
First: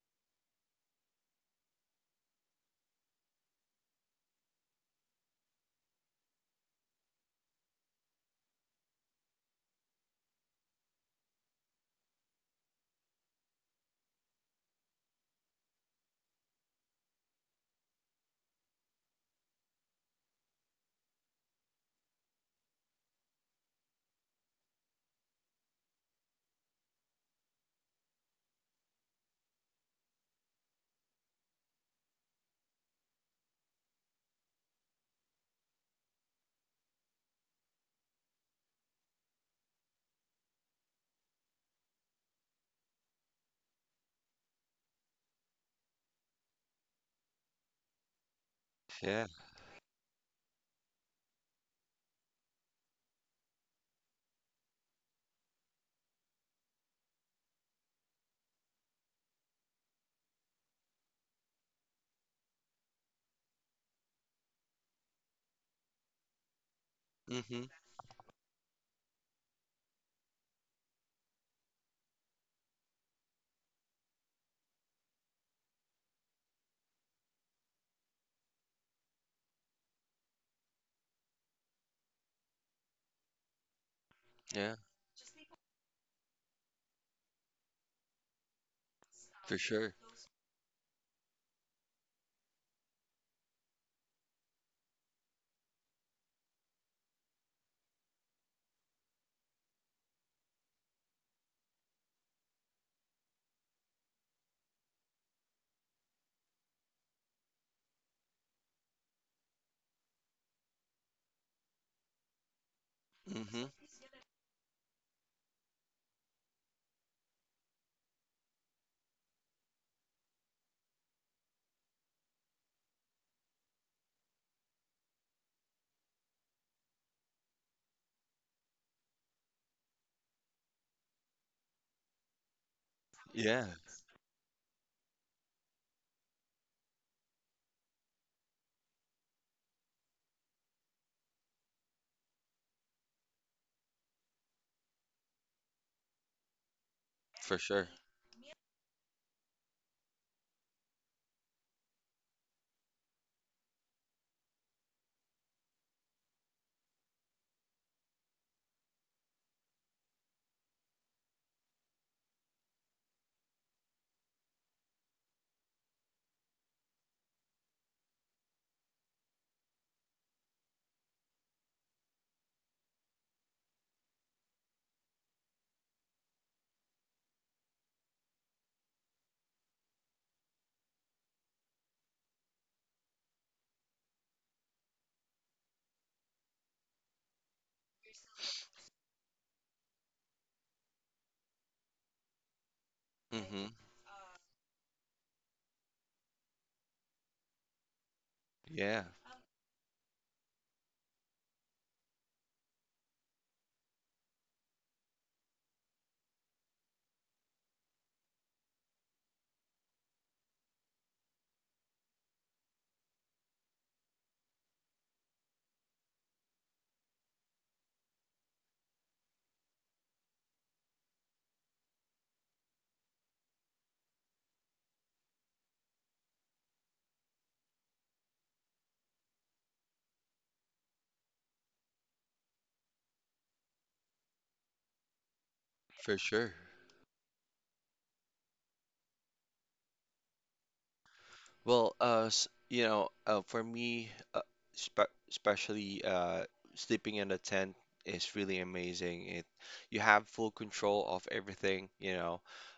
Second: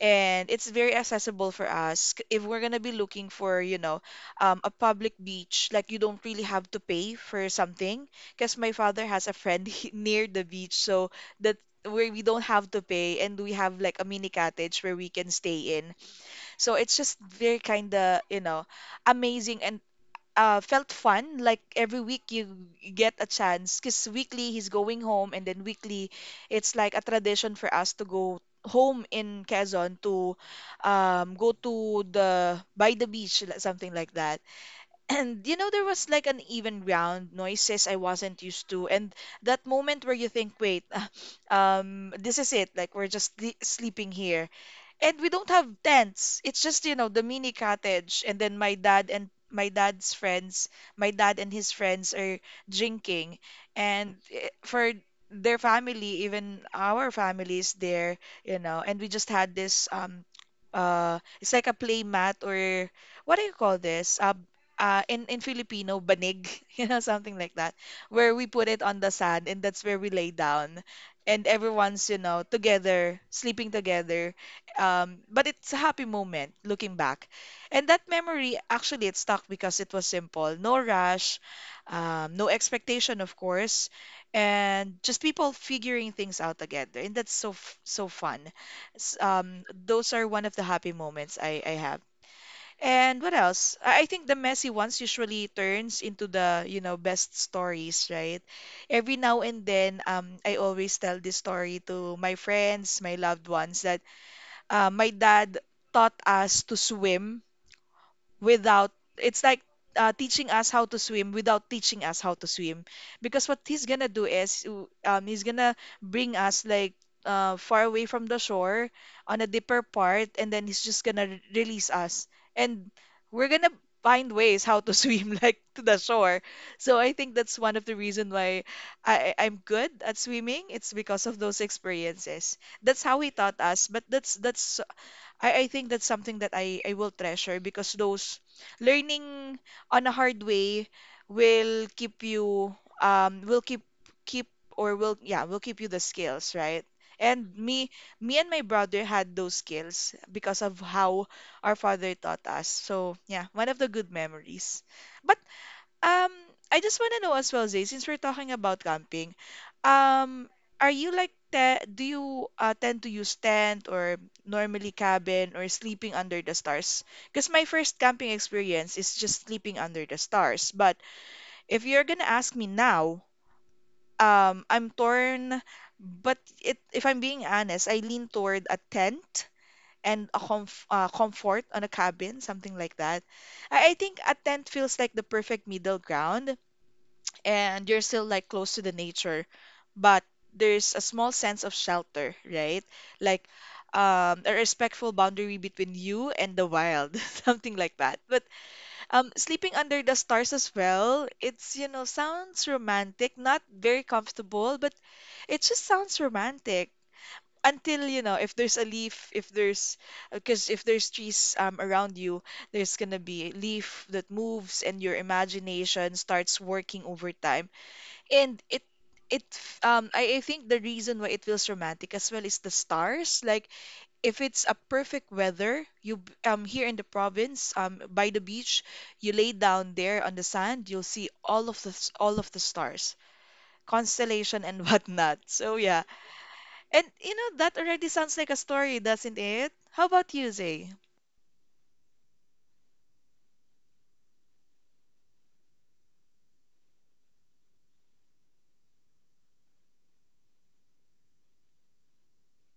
Speaker 1: and it's very accessible for us. K- If we're gonna be looking for, you know, um, a public beach, like you don't really have to pay for something, because my father has a friend [laughs] he- near the beach, so that where we don't have to pay, and we have like a mini cottage where we can stay in. So it's just very kind of, you know, amazing and uh, felt fun. Like every week you get a chance, because weekly he's going home, and then weekly it's like a tradition for us to go home in Quezon to um, go to the by the beach, li- something like that. [clears throat] And you know, there was like an even ground, noises I wasn't used to, and that moment where you think, wait, [laughs] um, this is it. Like we're just sle- sleeping here and we don't have tents. It's just, you know, the mini cottage. And then my dad
Speaker 2: Yeah.
Speaker 1: and my dad's friends, my dad and his friends are drinking. And eh, for their family, even our family is there, you know. And we just had this um uh it's like a play mat, or what do you call this? Uh, uh in in Filipino, banig, [laughs] you know, something like
Speaker 2: Mm-hmm.
Speaker 1: that, where we put it on the sand and that's where we lay down. And everyone's, you know, together, sleeping together, um, but it's a happy moment looking back. And that memory, actually, it stuck because it was simple. No rush, um, no expectation, of course,
Speaker 2: Yeah,
Speaker 1: and just people figuring things out together. And that's so, f- so fun. S-
Speaker 2: for
Speaker 1: Um,
Speaker 2: sure.
Speaker 1: those are one of the happy moments I, I have. And what else? I I think the messy ones usually turns into the, you know, best stories, right? Every now and then, um, I always tell this story to my friends, my loved ones, that uh, my dad taught us to swim without, it's like uh, teaching us how to swim without teaching us how to swim. Because what
Speaker 2: Hmm.
Speaker 1: he's gonna do is w- um, he's gonna bring us like uh, far away from the shore on a deeper part, and then he's just gonna re- release us. And we're gonna find ways how to [laughs] swim, like to the shore. So I think that's one of the reason why I, I- I'm good at swimming. It's because of those experiences. That's how he taught
Speaker 2: Yeah,
Speaker 1: us, but that's that's I, I think that's something that I, I will treasure, because those learning on a hard way will keep you um will keep keep or will yeah will keep you the skills, right? and
Speaker 2: for sure.
Speaker 1: me me and my brother had those skills because of how our father taught us. So yeah, one of the good memories. But um, I just want to know as well, Zay, since we're talking about camping, um, are you like te do you uh, tend to use tent, or normally cabin, or sleeping under the stars? Because my first camping experience is just sleeping under the stars. But if you're gonna ask me now, um, I'm torn. But it, if I'm being honest, I lean toward a tent and a comf uh, comfort on a cabin, something like that. I, I think a tent feels like the perfect middle ground, and you're still like close to the nature, but there's a small sense of shelter, right? Like
Speaker 2: Hmm.
Speaker 1: um, a respectful boundary between you and the wild, [laughs] something like that. But
Speaker 2: Yeah,
Speaker 1: um, sleeping under the stars as well, it's, you know, sounds romantic, not very comfortable, but it just sounds romantic. Until, you know, if there's a leaf, if there's, because if there's trees um, around you, there's gonna be a leaf that moves and your imagination starts working over time. And it it um I, I think the reason why it feels romantic as well is the stars. Like if it's a perfect weather, you b- um here in the province, um by the beach, you lay down there on the sand, you'll see all of the s- all of the stars, constellation and [laughs] whatnot. So yeah.
Speaker 2: for sure.
Speaker 1: And you know that already sounds like a story, doesn't it? How about you, Zay?
Speaker 2: Well, uh, s- you know, uh, for me, uh, spe especially uh, sleeping in a tent is really amazing. It You have full control of everything, you know.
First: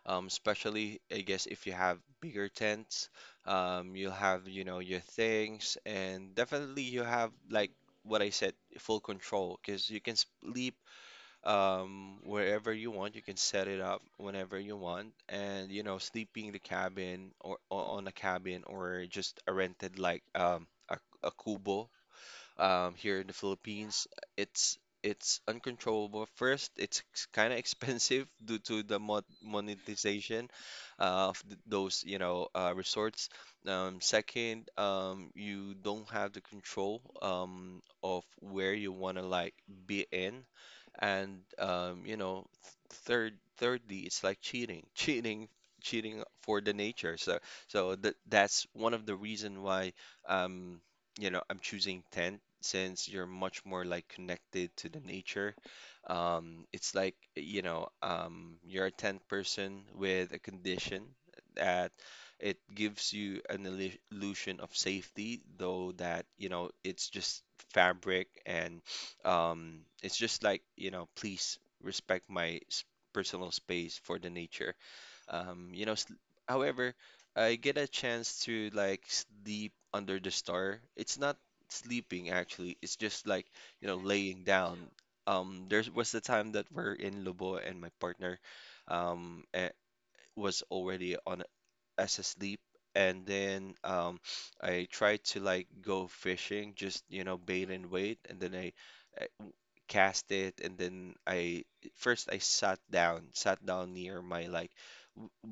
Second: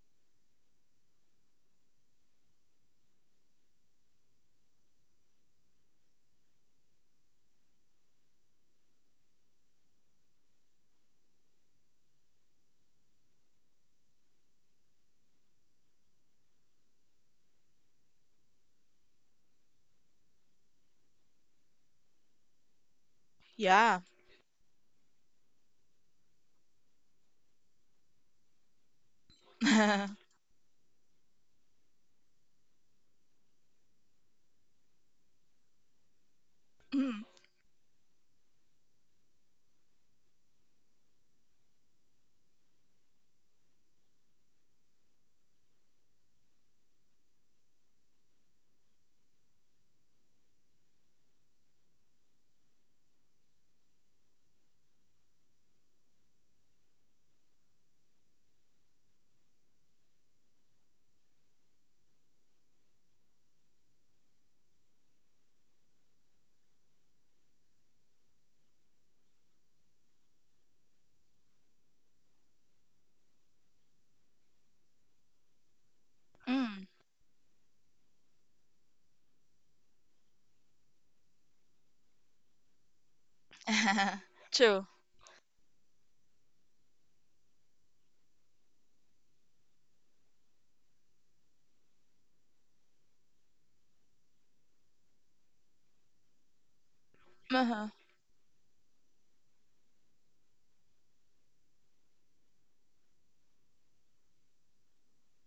Speaker 2: Um, especially, I guess, if you have bigger tents, um, you'll have, you know, your things, and definitely you have, like what I said, full control, because you can sleep um, wherever you want. You can set it up whenever you want. And, you know, sleeping the cabin or o- on a cabin, or just a rented like um, a, a kubo um, here in the
Speaker 1: Yeah.
Speaker 2: Philippines. It's it's uncontrollable. First, it's [laughs] kind of expensive [laughs] due to the mo
Speaker 1: [laughs]
Speaker 2: monetization uh, of th those, you know, uh, resorts. Um, second, um, you don't have the control
Speaker 1: Mm,
Speaker 2: um, of where you want to like be in. And um, you know, th third, thirdly, it's like cheating, [laughs] cheating, cheating for the nature. So, so that that's one of the reason why um, you know, I'm choosing tent, since you're much more like connected to the nature. Um, it's like, you know, um, you're a tent person with a condition that it gives you an illu- illusion of safety, though that, you know, it's just fabric. And um, it's just like, you know, please respect my s- personal space for the nature. Um, you know, sl-
Speaker 1: mm.
Speaker 2: however, I get a chance to like sleep under the star. It's not sleeping actually, it's just like, you know, laying
Speaker 1: [laughs]
Speaker 2: down.
Speaker 1: True.
Speaker 2: Um, there was the time that we're in Lubo and my partner um eh, was already on as asleep, and then um I tried to like go fishing, just, you know, bait and
Speaker 1: Uh-huh.
Speaker 2: wait. And then I uh, cast it. And then I first I sat down, sat down near my like,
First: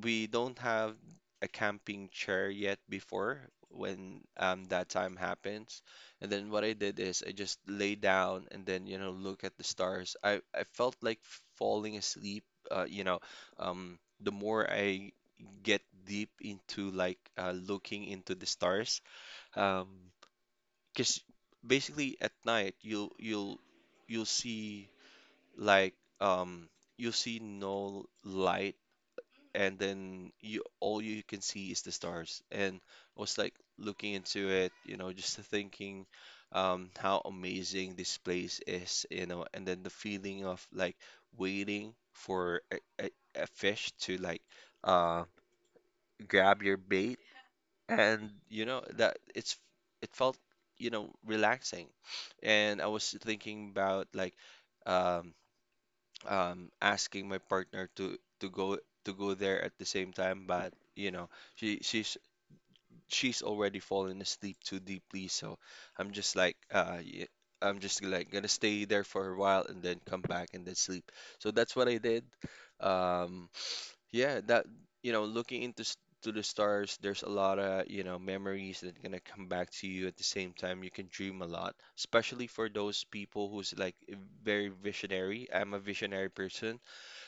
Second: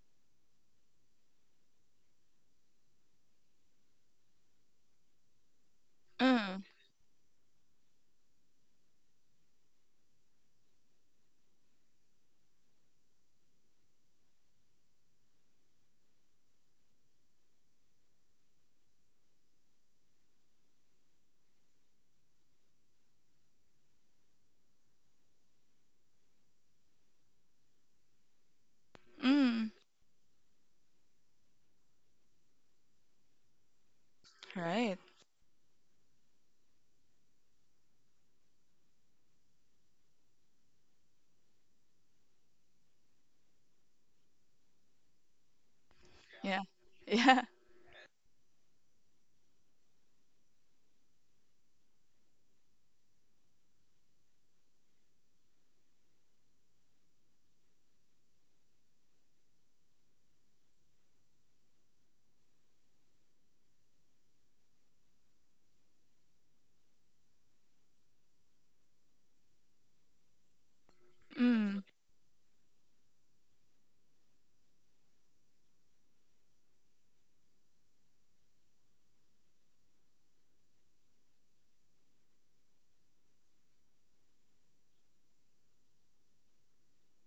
Speaker 2: we don't have a camping chair yet before when um, that time happens. And then what
Speaker 1: Mm,
Speaker 2: I did is I just lay down and then, you know, look at the stars. I, I felt like falling asleep, uh, you know, um, the more I get deep into like uh, looking into the stars, um, because basically at night, you'll you'll you'll see like um you'll see no light,
Speaker 1: mm.
Speaker 2: and then you all you can see is the stars. And I was like looking into it, you
Speaker 1: Right.
Speaker 2: know, just thinking um, how amazing this place is. You know, and then the feeling of like waiting for a, a, a fish to like uh,
Speaker 1: Yeah.
Speaker 2: grab your bait,
Speaker 1: [laughs]
Speaker 2: and you know that it's it felt, you know, relaxing. And I was thinking about, like, Um, um asking my partner to to go to go there at the same time. But you know, she she's she's already fallen asleep too deeply, so I'm just like uh y- I'm just like gonna stay there for a while and then come back and then sleep. So that's
Speaker 1: Mm,
Speaker 2: what I did. Um [sniffs] yeah, that you know, looking into s- to the stars, there's a lot of, you know, memories that gonna come back to you. At the same time, you can dream a lot, especially for those people who's like eh, very visionary. I'm a visionary person,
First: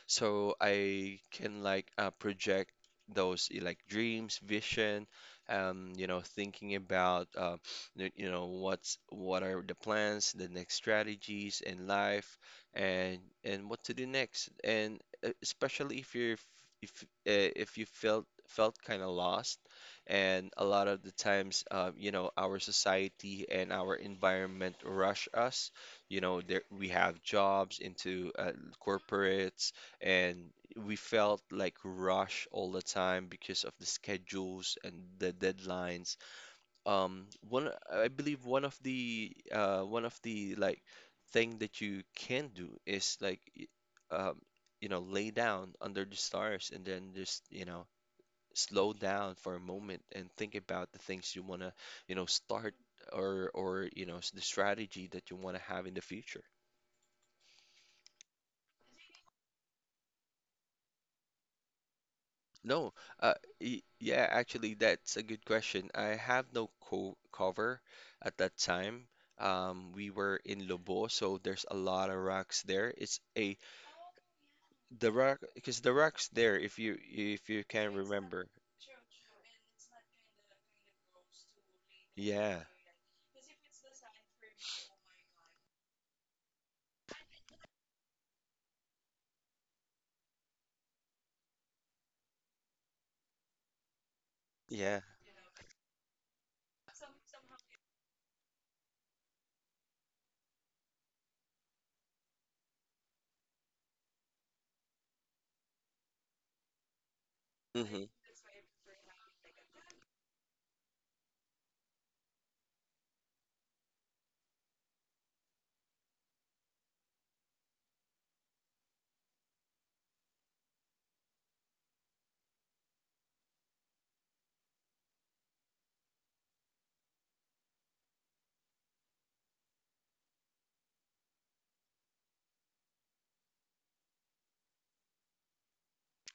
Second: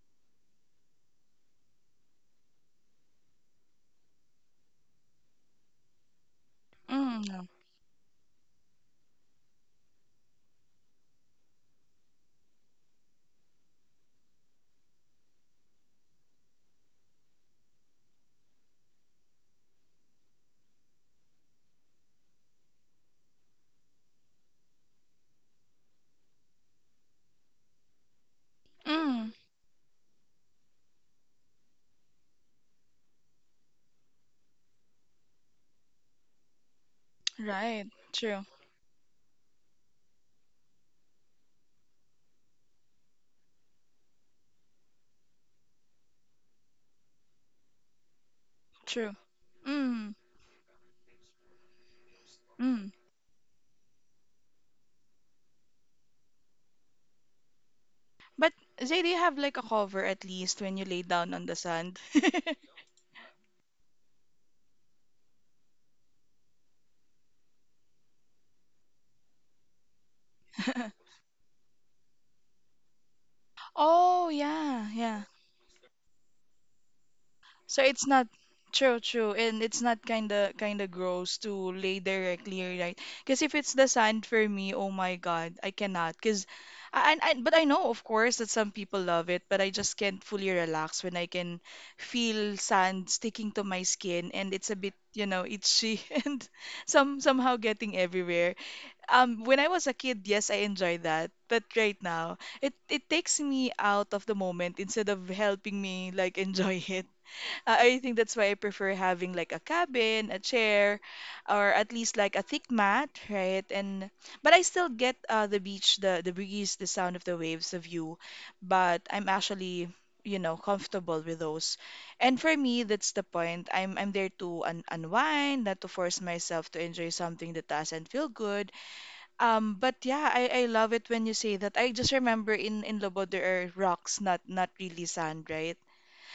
Speaker 2: so I can like uh, project those eh, like dreams, vision, um, you know, thinking about
Speaker 1: mm,
Speaker 2: uh, you you know what's what are the plans, the next strategies in life, and and what to do next. And uh, especially if you're f- if uh, if you felt felt kind of lost. And a lot of the times, uh, you know, our society and our environment rush us. You know, there, we have jobs into uh,
Speaker 1: mm.
Speaker 2: corporates, and we felt like rush all the time because of the schedules and the deadlines. Um, one
Speaker 1: Right.
Speaker 2: I believe
Speaker 1: True.
Speaker 2: one of the uh, one of the like thing that you can do is like y- um, you know, lay down under the stars and then just, you know, slow
Speaker 1: True.
Speaker 2: down for a moment
Speaker 1: Mm,
Speaker 2: and think about the things you want to, you know, start.
Speaker 1: mm.
Speaker 2: Or or, you know, s- the strategy that you want to have in the future.
Speaker 1: But Zay, do you have like a cover at least when you lay down on the sand? [laughs]
Speaker 2: No, uh, y yeah, actually, that's a good question. I have no co cover at that time. Um, we were in Lobo, so there's a lot of rocks there. It's a
Speaker 1: Oh, yeah,
Speaker 2: The
Speaker 1: yeah.
Speaker 2: rock, because the rocks there, if you if you
Speaker 1: So
Speaker 2: can
Speaker 1: it's not
Speaker 2: remember,
Speaker 1: true, true, and it's not kinda kinda gross to lay directly,
Speaker 2: yeah,
Speaker 1: right? Because if it's the sand for me, oh my God, I cannot. Because I, I, I- but I know, of course, that some people love it, but I just can't fully relax when I can feel sand sticking to my skin, and it's a bit,
Speaker 2: yeah.
Speaker 1: you know, itchy [laughs] and some somehow getting everywhere. Um, when I was a kid, yes, I enjoyed that, but right now, it it takes me out of the moment instead of helping me like [laughs] enjoy it. Uh, I
Speaker 2: Hmm.
Speaker 1: think that's why I prefer having like a cabin, a chair, or at least like a thick mat, right? And but I still get uh, the beach, the the breeze, the sound of the waves, the view. But I'm actually, you know, comfortable with those. And for me, that's the point. I'm I'm there to un unwind, not to force myself to enjoy something that doesn't feel good. Um, but yeah, I, I love it when you say that. I just remember in in Lobo there are rocks, not not really sand, right?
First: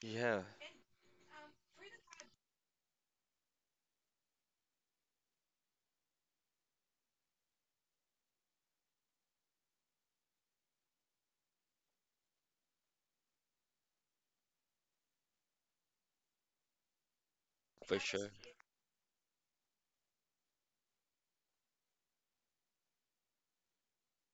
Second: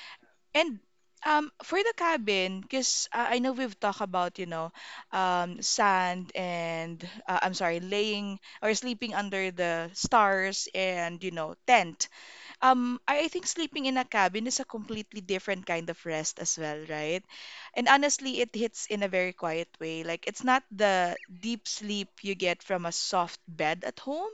Speaker 2: Yeah,
Speaker 1: And um, for the cabin, because uh, I know we've talked about, you know, um, sand and uh, I'm sorry, laying or sleeping under the stars and, you know, tent. Um, I, I think sleeping in a cabin is a completely different kind of rest as well, right? And
Speaker 2: for sure.
Speaker 1: honestly, it hits in a very quiet way. Like, it's not the deep sleep you get from a soft bed at home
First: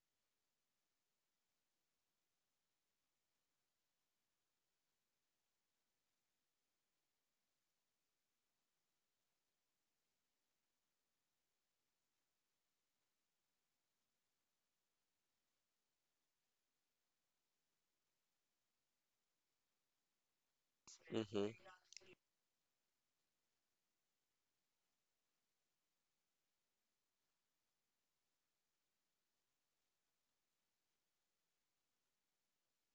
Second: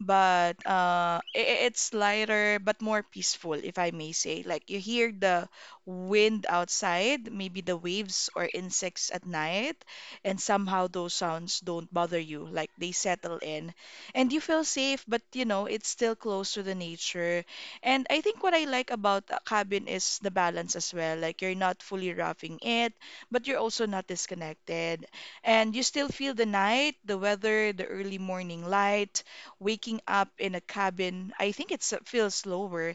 Speaker 1: but uh, i- it's lighter but more peaceful, if I may say. Like you hear the wind outside, maybe the waves or insects at night, and somehow those sounds don't bother you, like they settle in. And you feel safe, but you know, it's still close to the nature. And I think what I like about a cabin is the balance as well. Like
Speaker 2: Hmm.
Speaker 1: you're not fully roughing it, but you're also not disconnected. And you still feel the night, the weather, the early morning light, waking up in a cabin, I think it's uh, feels lower.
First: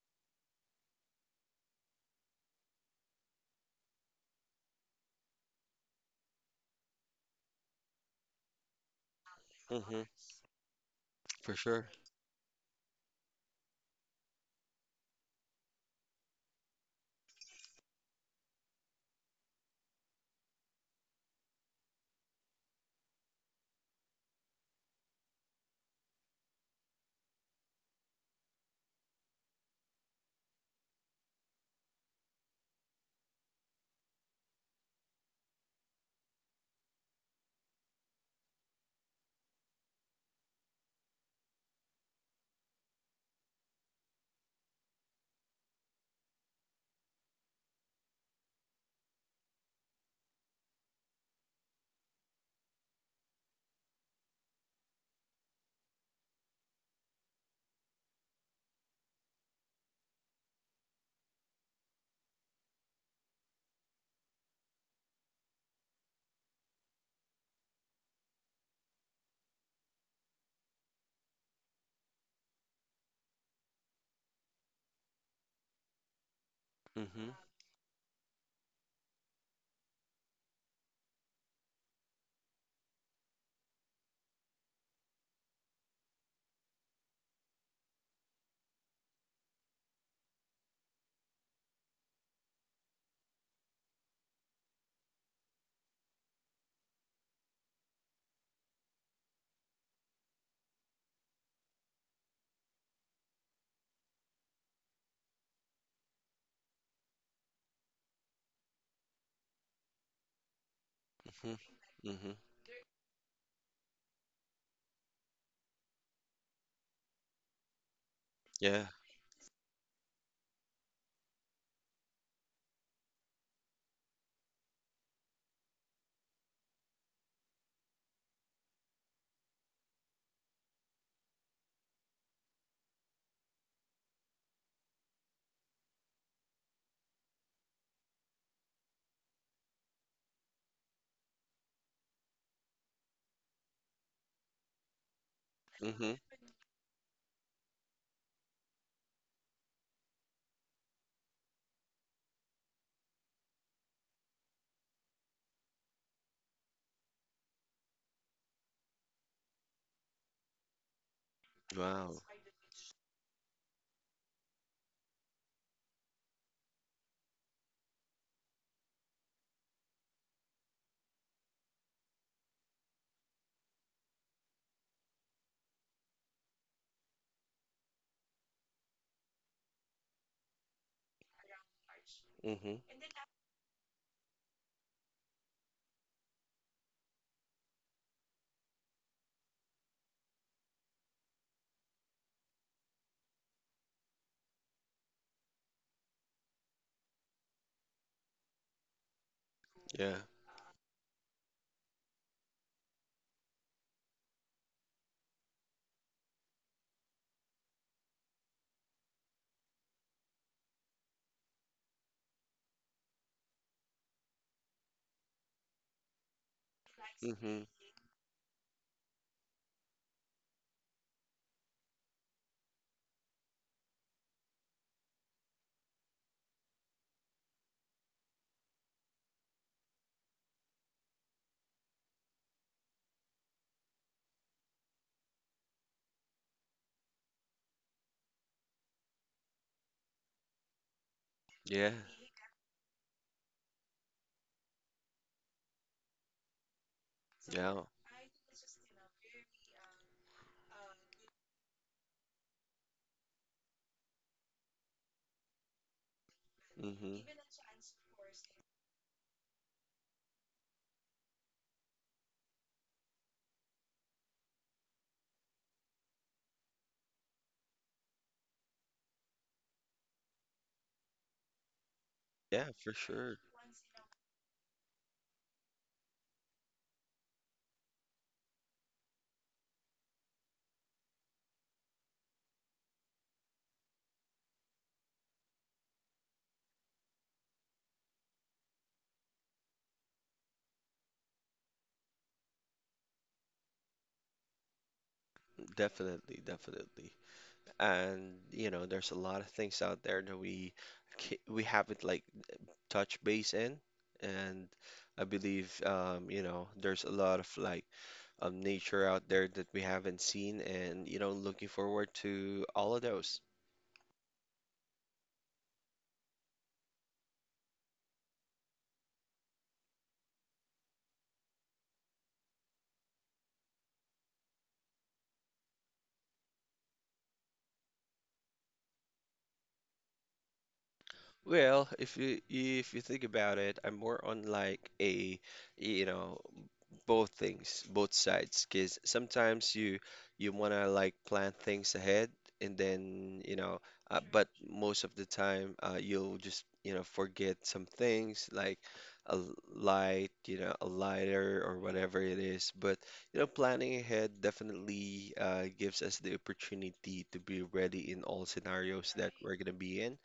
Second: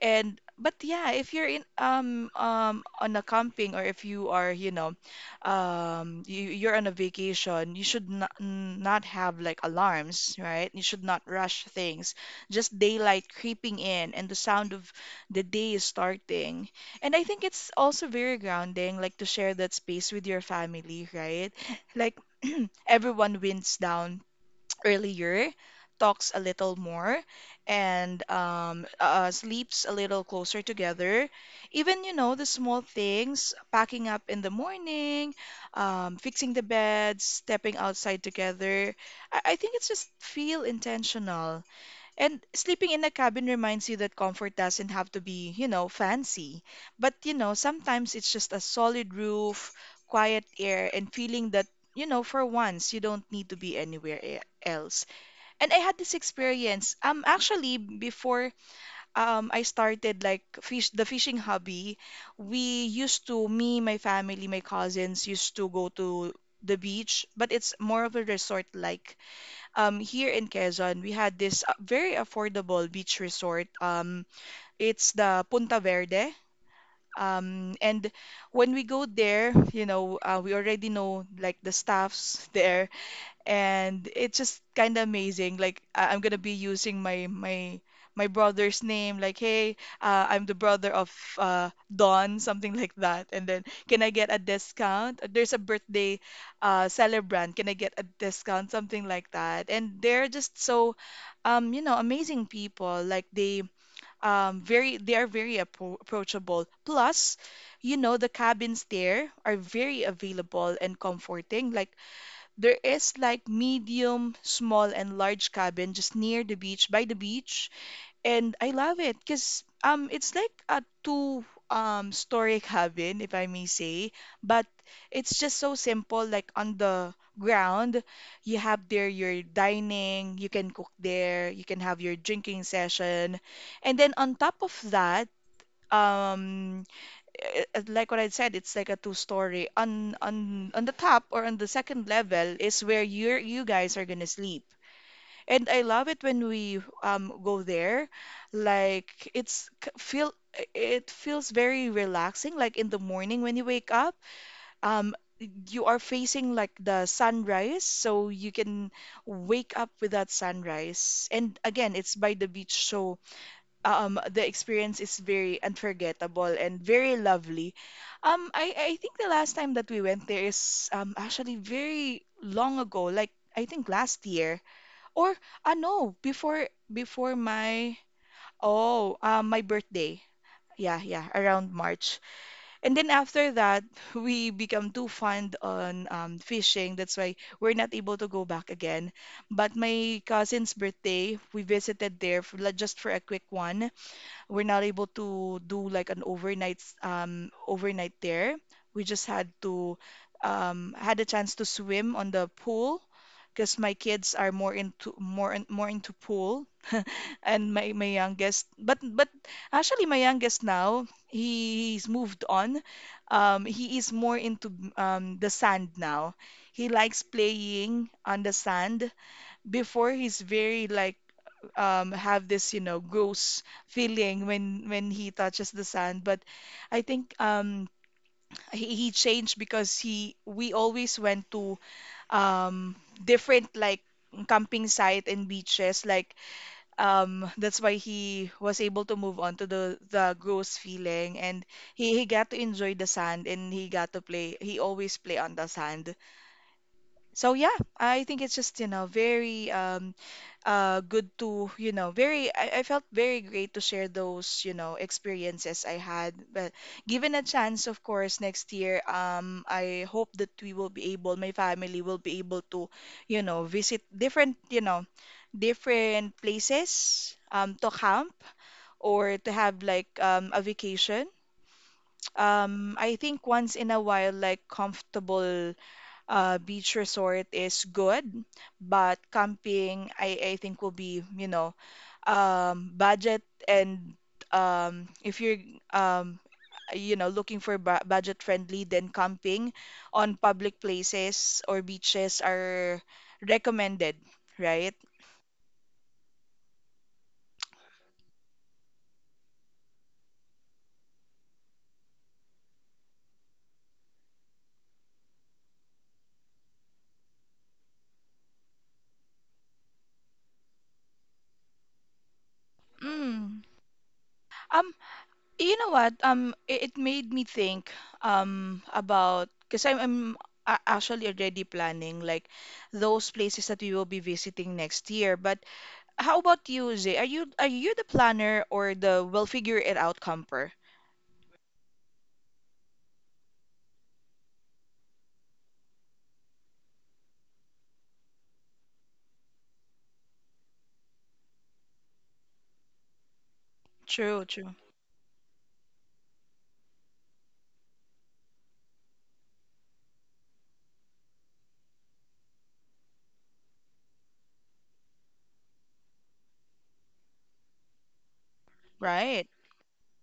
Speaker 1: And but yeah, if you're in um um on a camping or if you are, you know, um you, you're on a vacation, you should not, not have like
Speaker 2: Hmm.
Speaker 1: alarms, right? You should not
Speaker 2: For
Speaker 1: rush
Speaker 2: sure.
Speaker 1: things. Just daylight creeping in and the sound of the day is starting. And I think it's also very grounding, like to share that space with your family, right? Like [clears throat] everyone winds down earlier, talks a little more, and um, uh, sleeps a little closer together. Even, you know, the small things, packing up in the morning, um, fixing the beds, stepping outside together. I, I think it's just feel intentional. And sleeping in a cabin reminds you that comfort doesn't have to be, you know, fancy. But, you know, sometimes it's just a solid roof, quiet air, and feeling that, you know, for once you don't need to be anywhere e- else. And I had this experience um actually before um I started like fish the fishing hobby, we used to me, my family, my cousins used to go to the beach, but it's more of a resort like um, here in Quezon, we had this uh, very affordable beach resort. Um, it's the Punta Verde.
Speaker 2: Hmm.
Speaker 1: Um, and when we go there, you know, uh, we already know like the staffs there and it's just kind of amazing. Like I- I'm gonna be using my my my brother's name. Like, hey, uh, I'm the brother of uh, Don, [laughs] something like that. And then, can I get a discount? Uh, There's a birthday uh, celebrant. Can I get a discount? Something like that. And they're just so, um, you know, amazing people. Like they um very they are very appro approachable. Plus, you know, the cabins there are very available and comforting. Like
Speaker 2: Hmm. Hmm.
Speaker 1: there is like medium, small, and large cabin just near the beach, by the beach, and I
Speaker 2: Yeah.
Speaker 1: love it because um it's like a two um story [laughs] cabin, if I may say, but it's just so simple. Like on the ground, you have there your dining, you can cook there, you can have your drinking session, and then on top of that, um eh, eh, like what I said, it's like a two-story. On on on the top or on the second level is where you you guys are gonna sleep. And I love
Speaker 2: Hmm.
Speaker 1: it when we um go there. Like it's k- feel it feels very relaxing. Like in the morning when you wake up, um, you are facing like the sunrise, so you can wake up with that sunrise. And again, it's
Speaker 2: Wow.
Speaker 1: by the beach, so um the experience is very unforgettable and very lovely. Um I I think the last time that we went there is um actually very long ago, like I think last year or uh, no, before before my oh, um my birthday. Yeah, yeah, around March.
Speaker 2: Mm-hmm.
Speaker 1: And then after that, [laughs] we become too fond on um, fishing. That's why we're not able to go back again. But my cousin's birthday, we visited there for, like, just for a quick one we're not able to do like an overnight s- um overnight there. We just had to
Speaker 2: Yeah.
Speaker 1: um had a chance to swim on the pool because my kids are more into more in- more into pool and my my youngest but but actually my youngest now he, he's moved on. Um he is more into um the sand now. He likes
Speaker 2: Mm-hmm.
Speaker 1: playing on the sand. Before he's very like um, have this, you know, gross feeling when when he touches the sand. But I think um, he, he changed because he we always went to um, different like camping site and beaches. Like um, that's why he was able to move on to the the gross feeling, and
Speaker 2: Yeah.
Speaker 1: he he got to enjoy the sand and he got to play. He always play on the sand. So yeah,
Speaker 2: Yeah.
Speaker 1: I think it's just you know very um uh good to you know very I, I felt very great to share those you know experiences I had but
Speaker 2: Mm-hmm.
Speaker 1: given a chance of course next year um I hope that we will be able my family will be able to you know visit different you know different places um to camp or to have like um a vacation
Speaker 2: Yeah, for
Speaker 1: um I
Speaker 2: sure.
Speaker 1: think once in a while like comfortable uh, beach resort is good, but camping, I, I think will be, you know, um, budget and um, if you're um, you know looking for bu- budget friendly, then camping on public places or beaches are recommended, right?
Speaker 2: Definitely, definitely. And you know, there's a lot of things out there that we ca- we haven't like touched base in, and I believe um, you know, there's a lot of like um nature out there that we haven't seen, and, you know, looking forward to all of those.
Speaker 1: Mm. Um, You know what? Um, it, it made me think um about because I'm, I'm a- actually already planning like those places that we will be visiting next year. But how about you, Zay? Are you are you the planner or the we'll figure it out camper?
Speaker 2: Well, if you if you think about it, I'm more on like a, you know, both things, both sides. Because sometimes you you wanna like plan things ahead, and then, you know, uh,
Speaker 1: True,
Speaker 2: but
Speaker 1: true.
Speaker 2: most of the time uh, you'll just, you know, forget some things, like a l- light, you know, a lighter or whatever it is. But you know, planning ahead definitely uh, gives us the opportunity to be ready in all scenarios that
Speaker 1: Right.
Speaker 2: we're gonna be in.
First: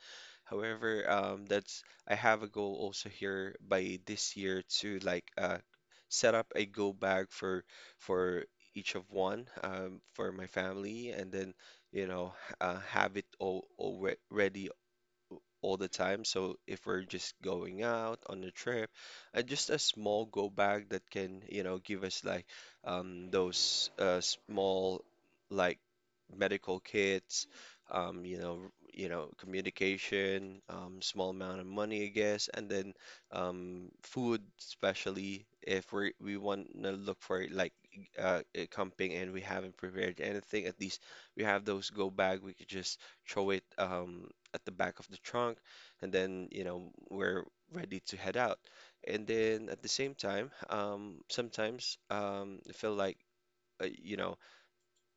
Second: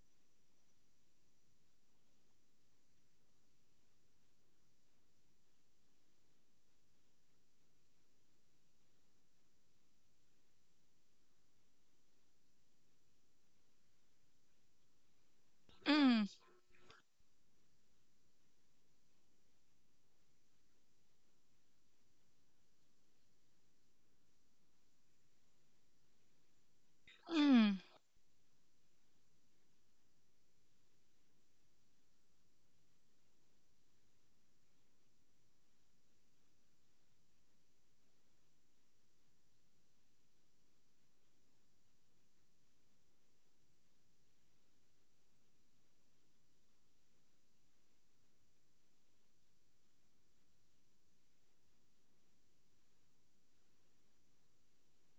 Speaker 2: However, um, that's I have a goal also here by this year to like uh, set up a go bag for for each of one um, for my family, and then, you know, uh, have it all, all re- ready all the time.
Speaker 1: Mm,
Speaker 2: So if we're just going out on a trip, uh, just a small go bag that can, you know, give us like um, those uh, small like medical kits,
Speaker 1: mm,
Speaker 2: um, you know, you know, communication, um, small amount of money, I guess, and then um, food, especially if we we want to look for like uh, uh, camping and we haven't prepared anything. At least we have those go bag, we could just throw it Um, at the back of the trunk, and then, you know, we're ready to head out. And then at the same time, um, sometimes um, I feel like, uh, you know,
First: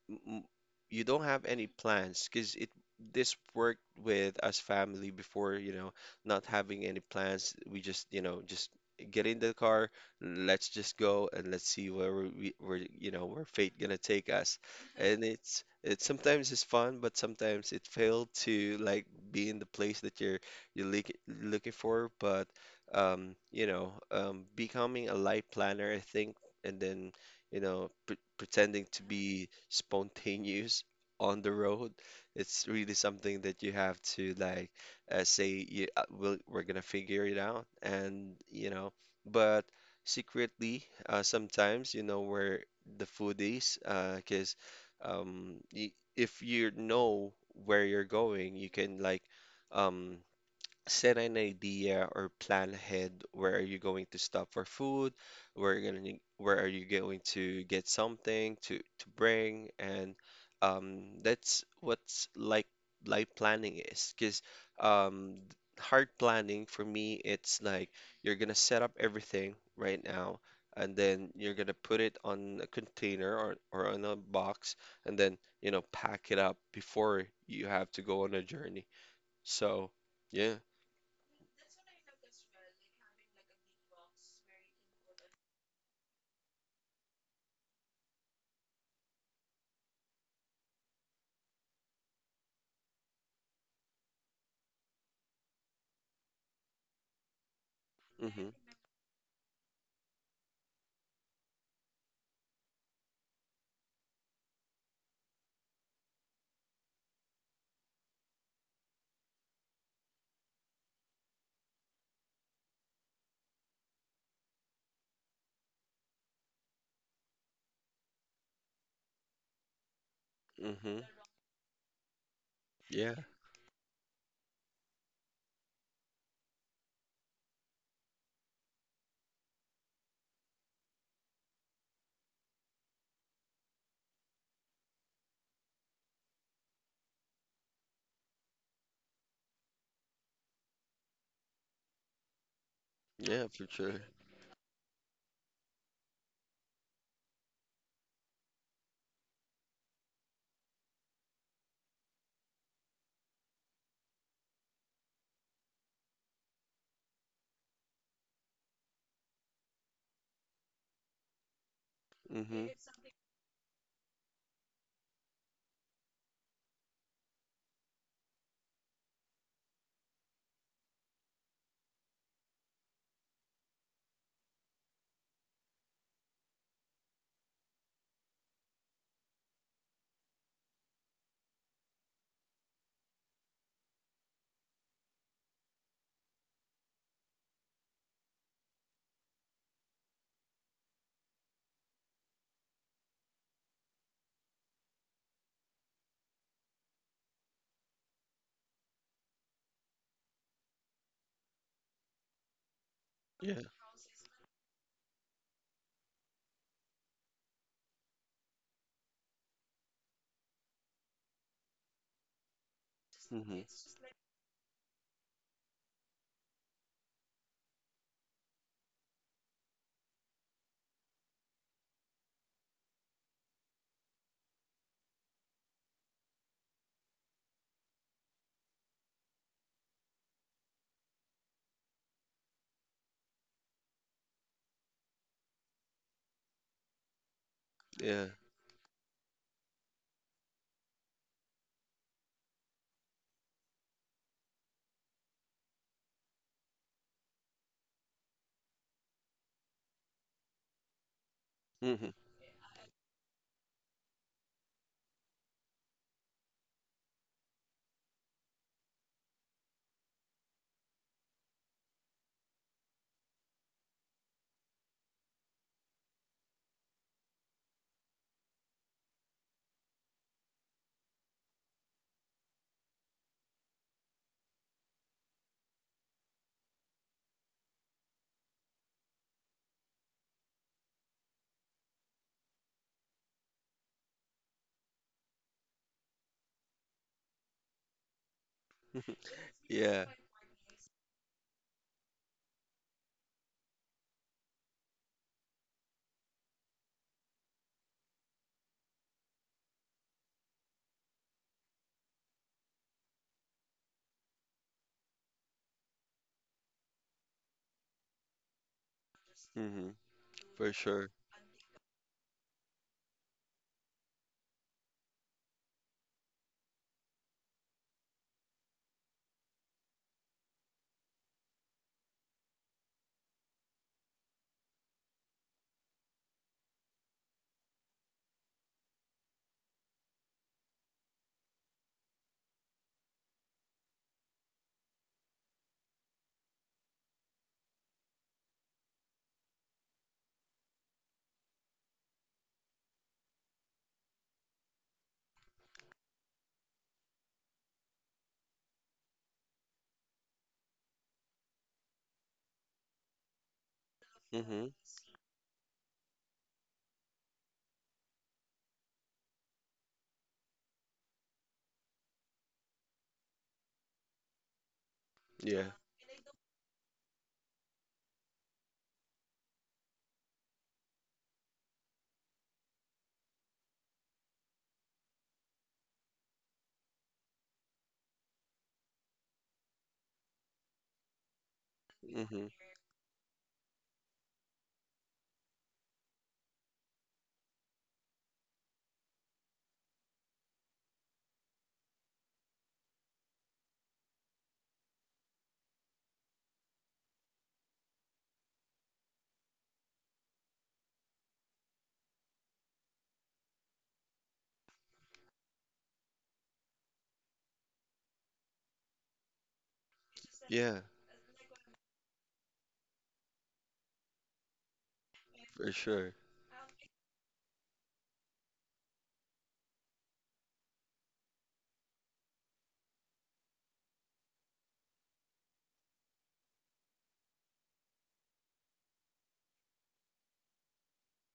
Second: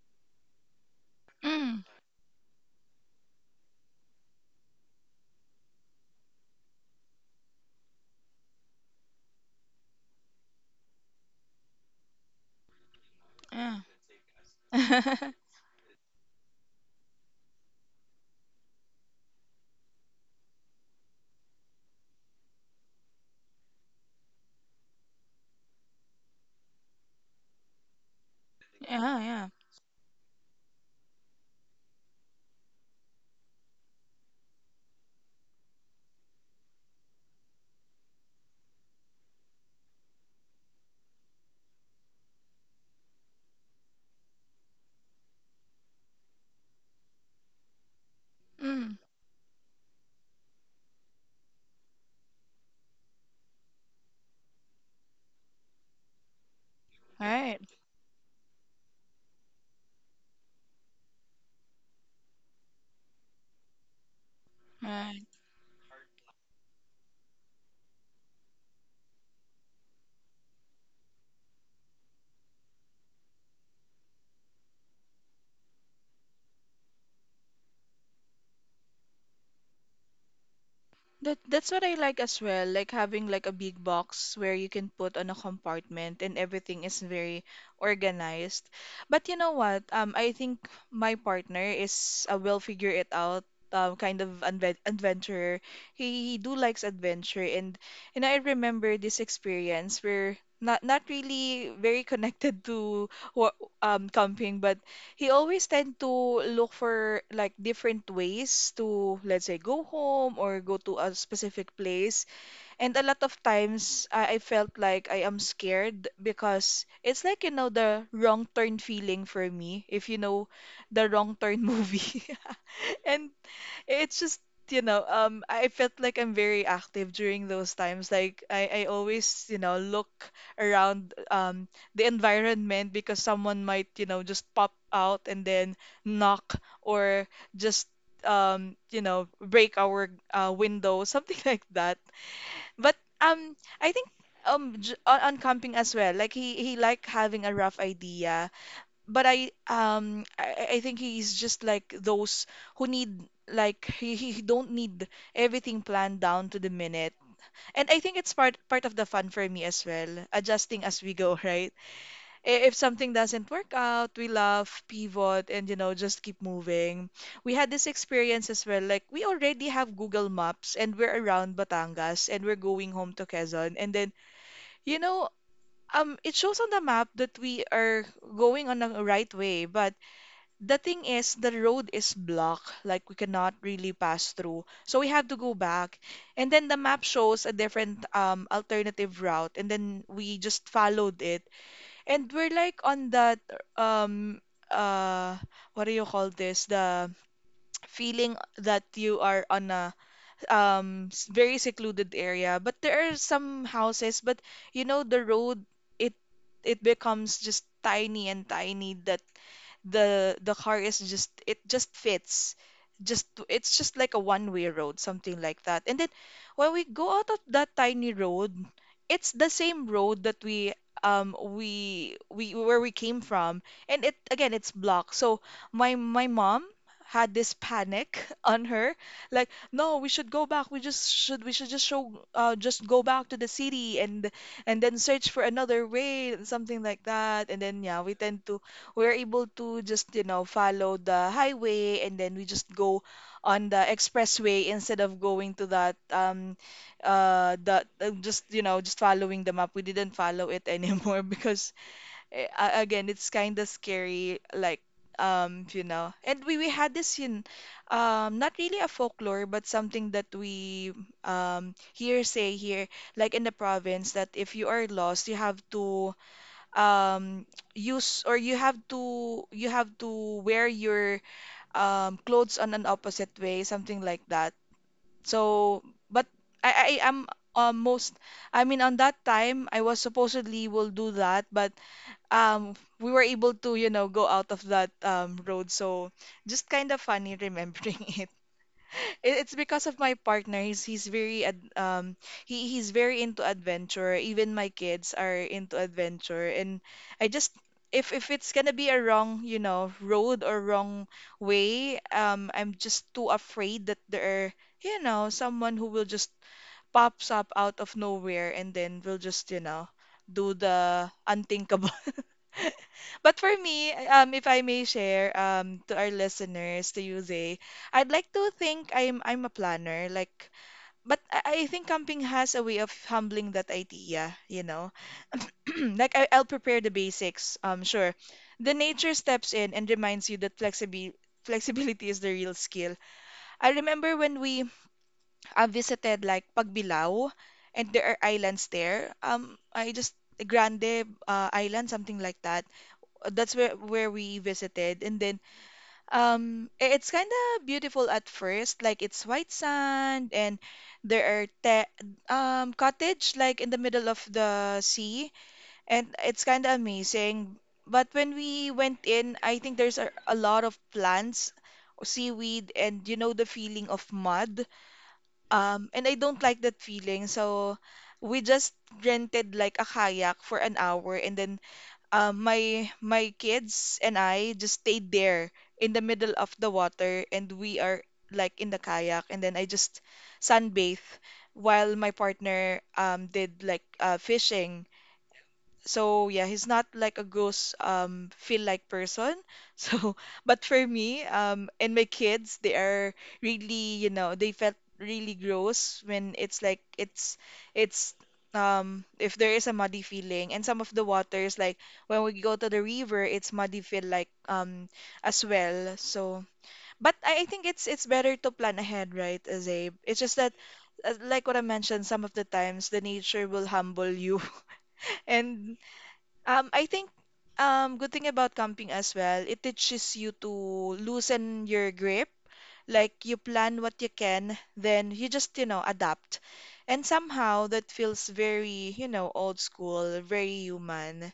Speaker 2: m- you don't have any
Speaker 1: mm.
Speaker 2: plans. Because it this worked with us family before, you know, not having any plans. We just, you know, just get in the car, let's just go and let's see where we we- where you know where fate
Speaker 1: Yeah.
Speaker 2: gonna take us. And
Speaker 1: [laughs]
Speaker 2: it's it sometimes is fun, but sometimes it failed to like be in the place that you're you're look, looking for. But um, you know, um, becoming a life planner, I think, and then, you know, pre- pretending to
Speaker 1: Yeah, yeah.
Speaker 2: be spontaneous on the road. It's really something that you have to like uh, say you, uh, we'll, we're gonna figure it out, and, you know, but secretly uh, sometimes you know where the food is. Because um, y if you know where you're going, you
Speaker 1: Mm,
Speaker 2: can like um set an idea or plan ahead. Where are you going to stop for food? Where are you going where are you going
Speaker 1: right.
Speaker 2: to get something to to bring? And um, that's what's like light planning is. Because um, hard planning for me, it's like you're gonna set up everything right now, and then you're gonna put it on a container or, or on a box, and then, you know, pack it up before you have to go on a journey. So, yeah.
Speaker 1: That that's what I like as well, like having like a big box where you can put on a compartment and everything is very organized. But you know what? Um, I think my partner is a will figure it out um, kind of adve adventurer. He, he do likes adventure and and I
Speaker 2: Mm-hmm.
Speaker 1: remember this experience where not not really very connected to what um camping, but he always tend to look for like different ways to let's say go home or go to a specific place and a lot of times I, I felt like I am scared because it's like you know the wrong turn feeling for me if you know
Speaker 2: Mm-hmm.
Speaker 1: the wrong turn movie [laughs]
Speaker 2: Yeah.
Speaker 1: and it's just, you know, um, I felt like I'm very active during those times. Like I, I always, you know, look around um the environment because someone might, you know, just pop out and then knock or just um, you know, break our uh, window, [laughs] something like that. But
Speaker 2: Yeah,
Speaker 1: um,
Speaker 2: for
Speaker 1: I
Speaker 2: sure.
Speaker 1: think um j on, on camping as well, like he he like having a rough idea but I um I, I think he's just like those who need like he, he he don't need everything planned down to the minute. And I think it's part part of the fun for me as well, adjusting as we go, [laughs] right?
Speaker 2: Mm-hmm.
Speaker 1: I- If something doesn't work out, we laugh, pivot, and, you know, just keep moving. We had this experience as well, like we already have Google Maps and we're around Batangas and we're going home to Quezon. And then, you know, um it shows on the map that we are going on the right way, but the thing is, the road is blocked, like we cannot really pass through. So we have to go back. And then the map shows a different um alternative route, and then we just followed it. And we're like on that um uh what do you call this? The feeling that you are on a um s- very secluded area, but there are
Speaker 2: Yeah.
Speaker 1: some houses, but you know the road it it becomes just tiny and tiny, that the the car is just, it just fits, just
Speaker 2: Mm-hmm.
Speaker 1: it's just like a one-way road, something like that. And then when we go out of that tiny road, it's the same road that we um we we where we came from, and it again it's blocked. So my my mom had this panic [laughs] on her, like, no, we should go back, we just should, we should just show uh just go back to the city, and and then search for another way, and something like that. And then, yeah, we
Speaker 2: Yeah.
Speaker 1: tend to, we're able to just, you know, follow the highway, and then we just go on the expressway instead of going to that um uh the uh, just, you know, just following the map. We didn't follow it anymore [laughs] because
Speaker 2: Mm-hmm.
Speaker 1: eh, a- again it's kind of scary, like, um you know, and we we had this in, um not really a folklore, but something that we um hearsay here, like in the province, that if you are lost, you have to, um use, or you have to, you have to wear your um clothes on an opposite way, something like that. So, but I I am, um, most I mean, on that time I was supposedly will do that, but um we were able to, you know, go out of that um road. So, just kind of funny remembering [laughs] it. It- It's because of
Speaker 2: Yeah.
Speaker 1: my partner. He's he's very ad- um he he's very into adventure. Even my kids are into adventure, and I just, if if it's gonna be a wrong, you know, road or wrong way, um I'm just too afraid that there are, you know, someone who will just pops up out of nowhere and then will just, you know,
Speaker 2: Mm-hmm.
Speaker 1: do
Speaker 2: For sure.
Speaker 1: the unthinkable. But for me, um, if I may share, um, to our listeners, to you, Zay, I'd like to think I'm I'm a planner. Like, but I, I think camping has a way of humbling that idea. You know, [clears throat] like I, I'll prepare the basics. Um, sure, the nature steps in and reminds you that flexibility flexibility is the real skill. I remember when we uh, visited like Pagbilao, and there are islands there. Um, I just Grande uh, Island, something like that. That's where where we visited, and then um i- it's kind of beautiful at first, like it's white sand, and there are te um cottage like in the middle of
Speaker 2: Mm-hmm.
Speaker 1: the sea, and it's kind of amazing. But when we went in, I think there's a, a lot of plants, seaweed, and you know the feeling of mud,
Speaker 2: Yeah.
Speaker 1: um and I don't like that feeling. So we just rented like a kayak for an hour, and then, um, my my kids and I just stayed there in the middle of the water, and we are like in the kayak, and then I just sunbathe while my
Speaker 2: Mm-hmm.
Speaker 1: partner um did like, uh, fishing. So yeah, he's not like a gross um feel like person. [laughs] So, but for me, um and my kids, they are really, you know, they felt really gross when it's like it's it's um if there is a muddy feeling. And some of the waters, like when we go to the river, it's muddy feel like, um as well. So, but I, I think it's it's better to plan ahead, right, Azabe? It's just that,
Speaker 2: Yeah.
Speaker 1: uh, like what I mentioned, some of the times the nature will humble you [laughs]
Speaker 2: For
Speaker 1: and,
Speaker 2: sure.
Speaker 1: um, I think, um good thing about camping as well, it teaches you to loosen your grip. Like you plan what you can, then you just, you know, adapt. And somehow that feels very, you know, old school, very human.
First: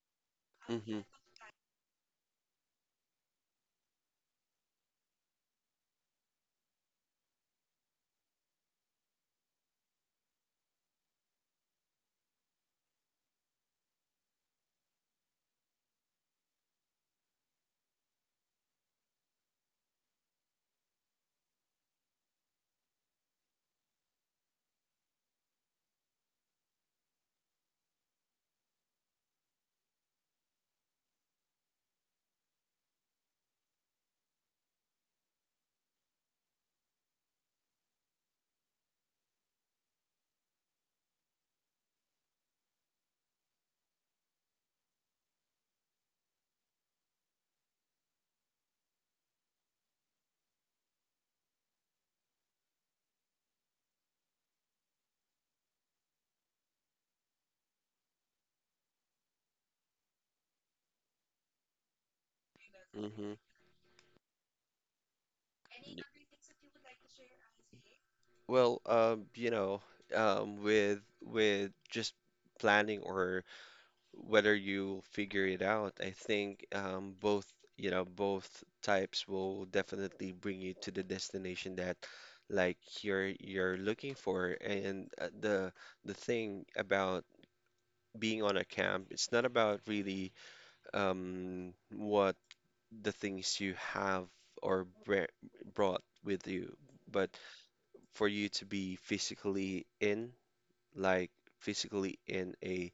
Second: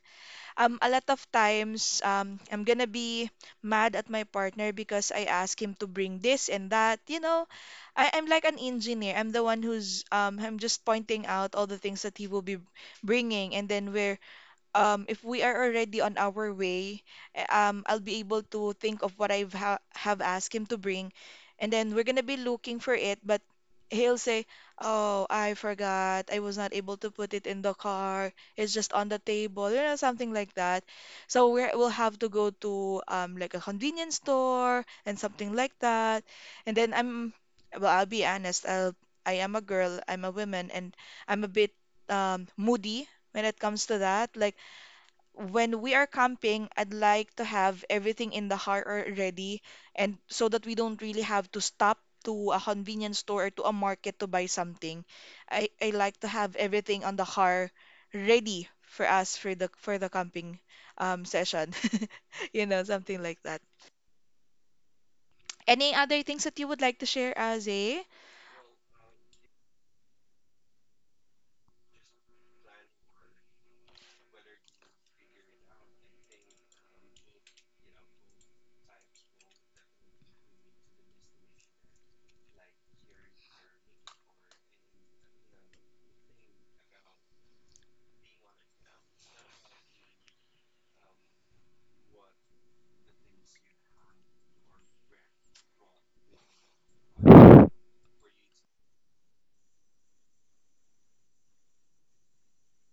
Speaker 1: Um, a
Speaker 2: Mm-hmm.
Speaker 1: lot of times, um, I'm gonna be mad at my partner because I ask him to bring this and that. You know, I, I'm like an engineer. I'm the one who's, um, I'm just pointing out all the things that he will be bringing, and then we're, um, if we are already on our way, eh, um, I'll be able to think of what I've ha have asked him to bring, and then we're gonna be looking for it, but he'll say, "Oh, I forgot. I was not able to put it in the car. It's just on the table," you know, something like that. So we're, we'll have to go to, um, like a convenience store and something like that, and then I'm, well, I'll be honest. I'll, I am a girl. I'm a woman, and I'm a bit um, moody when it comes to that. Like when we are camping, I'd like to have everything in the car already, and so that we don't really have to stop to a convenience store or to a market to buy something. I, I like to have everything on the car, ready for us, for the for the camping um session. [laughs] You know, something
Speaker 2: Mm-hmm.
Speaker 1: like that. Any other things that you would like to share, Aze?
Speaker 2: Well, um, you know, um, with with just planning or whether you figure it out, I think um, both, you know, both types will definitely bring you to the destination that like you're you're looking for. And uh, the the thing about being on a camp, it's not about really, um, what the things you have or br brought with you, but for you to be physically in, like, physically in a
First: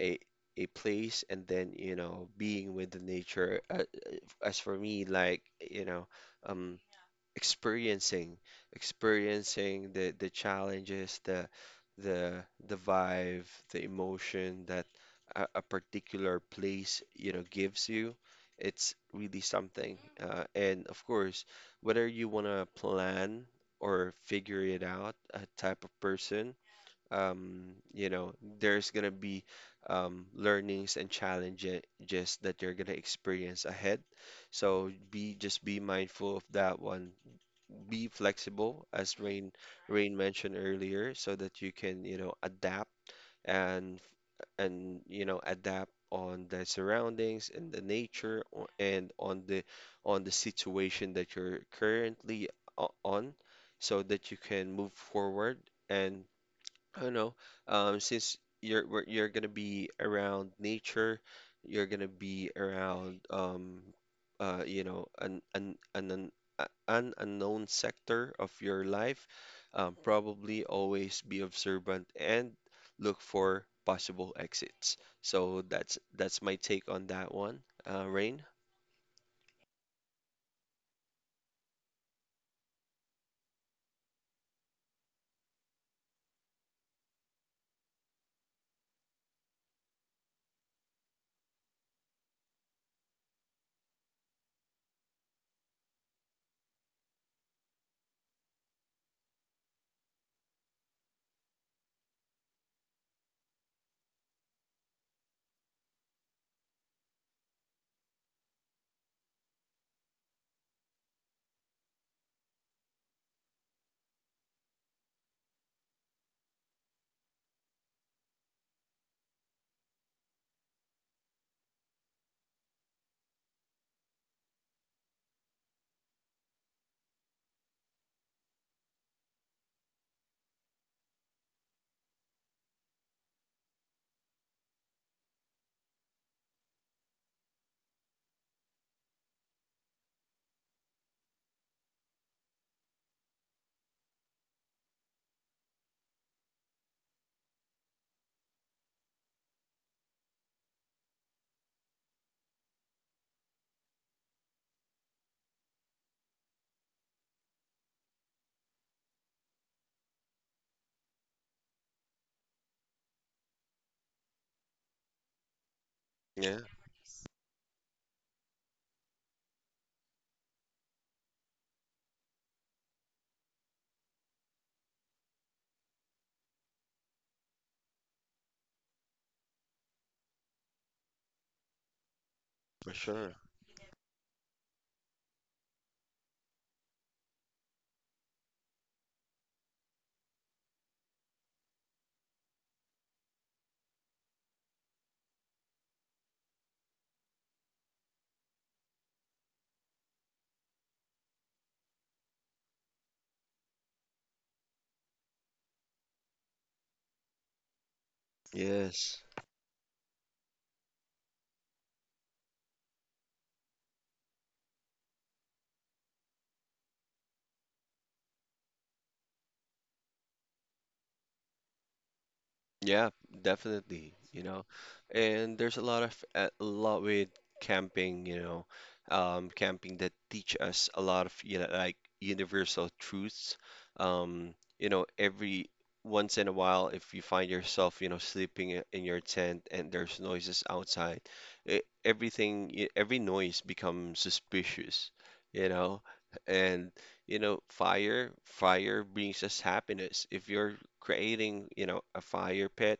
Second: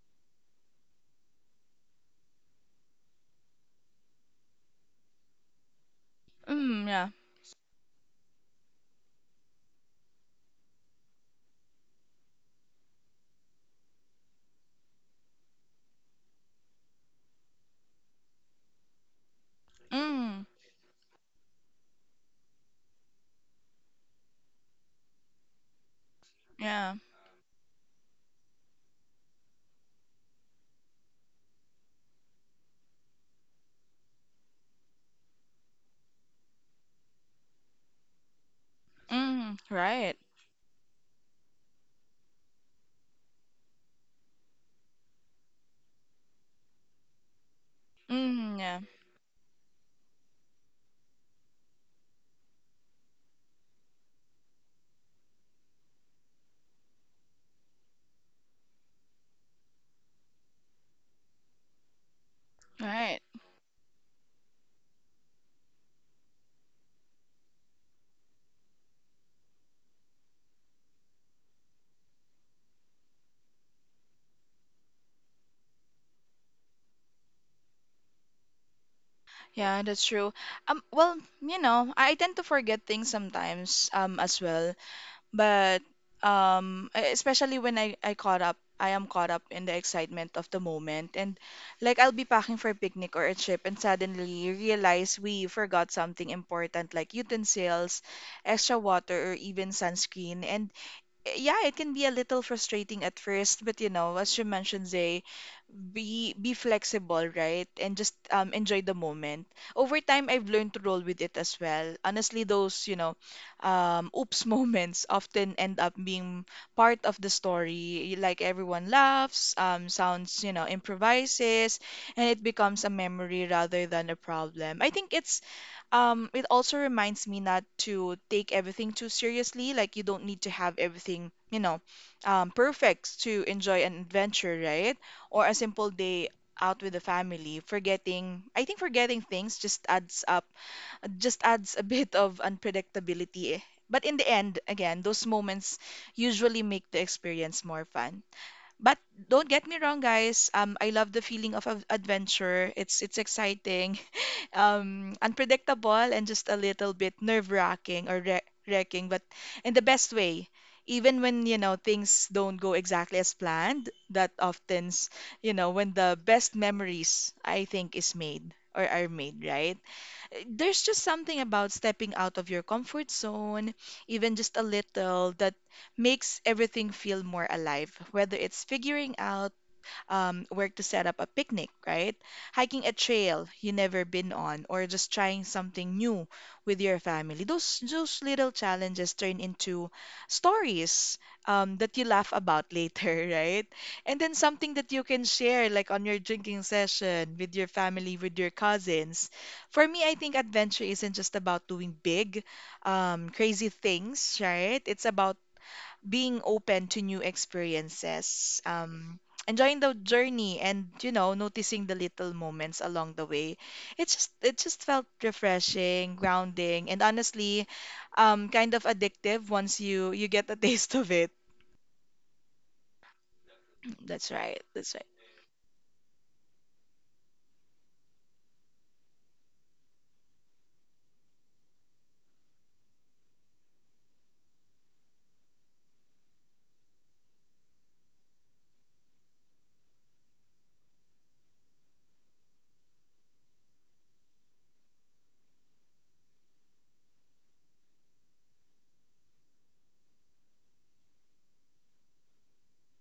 Speaker 2: a a place, and then, you know, being with the nature. Uh, as for me, like, you know, um
Speaker 1: Mm, yeah.
Speaker 2: experiencing, experiencing the the challenges, the the the vibe, the emotion that a, a particular place, you know, gives you, it's really something.
Speaker 1: Mm,
Speaker 2: Uh, and of course, whether you want to plan or figure it out, a type of person,
Speaker 1: yeah.
Speaker 2: um, you know, there's gonna be, um, learnings and challenges that you're gonna experience ahead. So be, just be mindful of that one. Be flexible, as Rain
Speaker 1: Mm, right.
Speaker 2: Rain mentioned earlier, so that you can, you know, adapt, and and, you know, adapt on the surroundings and the nature,
Speaker 1: Mm,
Speaker 2: o-
Speaker 1: yeah.
Speaker 2: and on the, on the situation that you're currently o- on, so that you can move forward. And I don't know. Um, since you're we're- you're gonna be around nature, you're gonna be
Speaker 1: Right.
Speaker 2: around, um, uh, you know, an an an an, a- an unknown sector of your life. Um, probably always be observant and look for possible exits. So that's that's my take on that one. Uh, Rain?
Speaker 1: Yeah, that's true. Um, well, you know, I tend to forget things sometimes, um, as well. But um, e- especially when I, I caught up, I am caught up in the excitement of the moment, and like I'll be packing for a picnic or a trip, and suddenly realize we forgot something important, like utensils, extra water, or even sunscreen. And yeah, it can be a little frustrating at first, but you know, as you mentioned, Zay, be be flexible, right? And just um enjoy the moment. Over time, I've learned to roll with it as well. Honestly, those, you know, um oops [laughs] moments often end up being part of the story. Like everyone laughs, um sounds, you know, improvises, and it becomes a memory rather than a problem. I think it's um, it also reminds me not to take everything too seriously. Like you don't need to have everything, you know, um, perfect to enjoy an adventure, right? Or a simple day out with the family. Forgetting, I think forgetting things just adds up, just adds a bit of unpredictability. But in the end, again, those moments usually make the experience more fun. But don't get me wrong, guys. Um, I love the feeling of av- adventure. It's it's exciting. [laughs] Um, unpredictable and just a little bit nerve-wracking or wre- wrecking, but in the best way. Even when, you know, things don't go exactly as planned, that often's, you know, when the best
Speaker 2: Yeah,
Speaker 1: memories, I think, is made or are made, right? Uh, There's just something about stepping out of your comfort zone, even just a little, that makes everything feel more alive, whether it's figuring out, um, where to set up a picnic, right? Hiking a
Speaker 2: for sure.
Speaker 1: trail you never been on, or just trying something new with your family. Those those little challenges turn into stories, um, that you laugh about later, [laughs] right? And then something that you can share, like on your drinking session with your family, with your cousins. For me, I think adventure isn't just about doing big, um, crazy things, right? It's about being open to new experiences, um,
Speaker 2: Yes.
Speaker 1: enjoying the journey, and you know, noticing the little moments along the way. It just it just felt refreshing, grounding, and honestly, um, kind of addictive once you you get a [laughs] taste of it.
Speaker 2: Yeah, definitely,
Speaker 1: That's
Speaker 2: you
Speaker 1: right.
Speaker 2: know.
Speaker 1: That's right.
Speaker 2: And there's a lot of, a lot with camping, you know, um, camping that teach us a lot of, you know, like universal truths. Um, you know, every once in a while, if you find yourself, you know, sleeping i- in your tent and there's noises outside, e- everything, e- every noise becomes suspicious, you know. And, you know, fire, fire brings us happiness. If you're creating, you know, a fire pit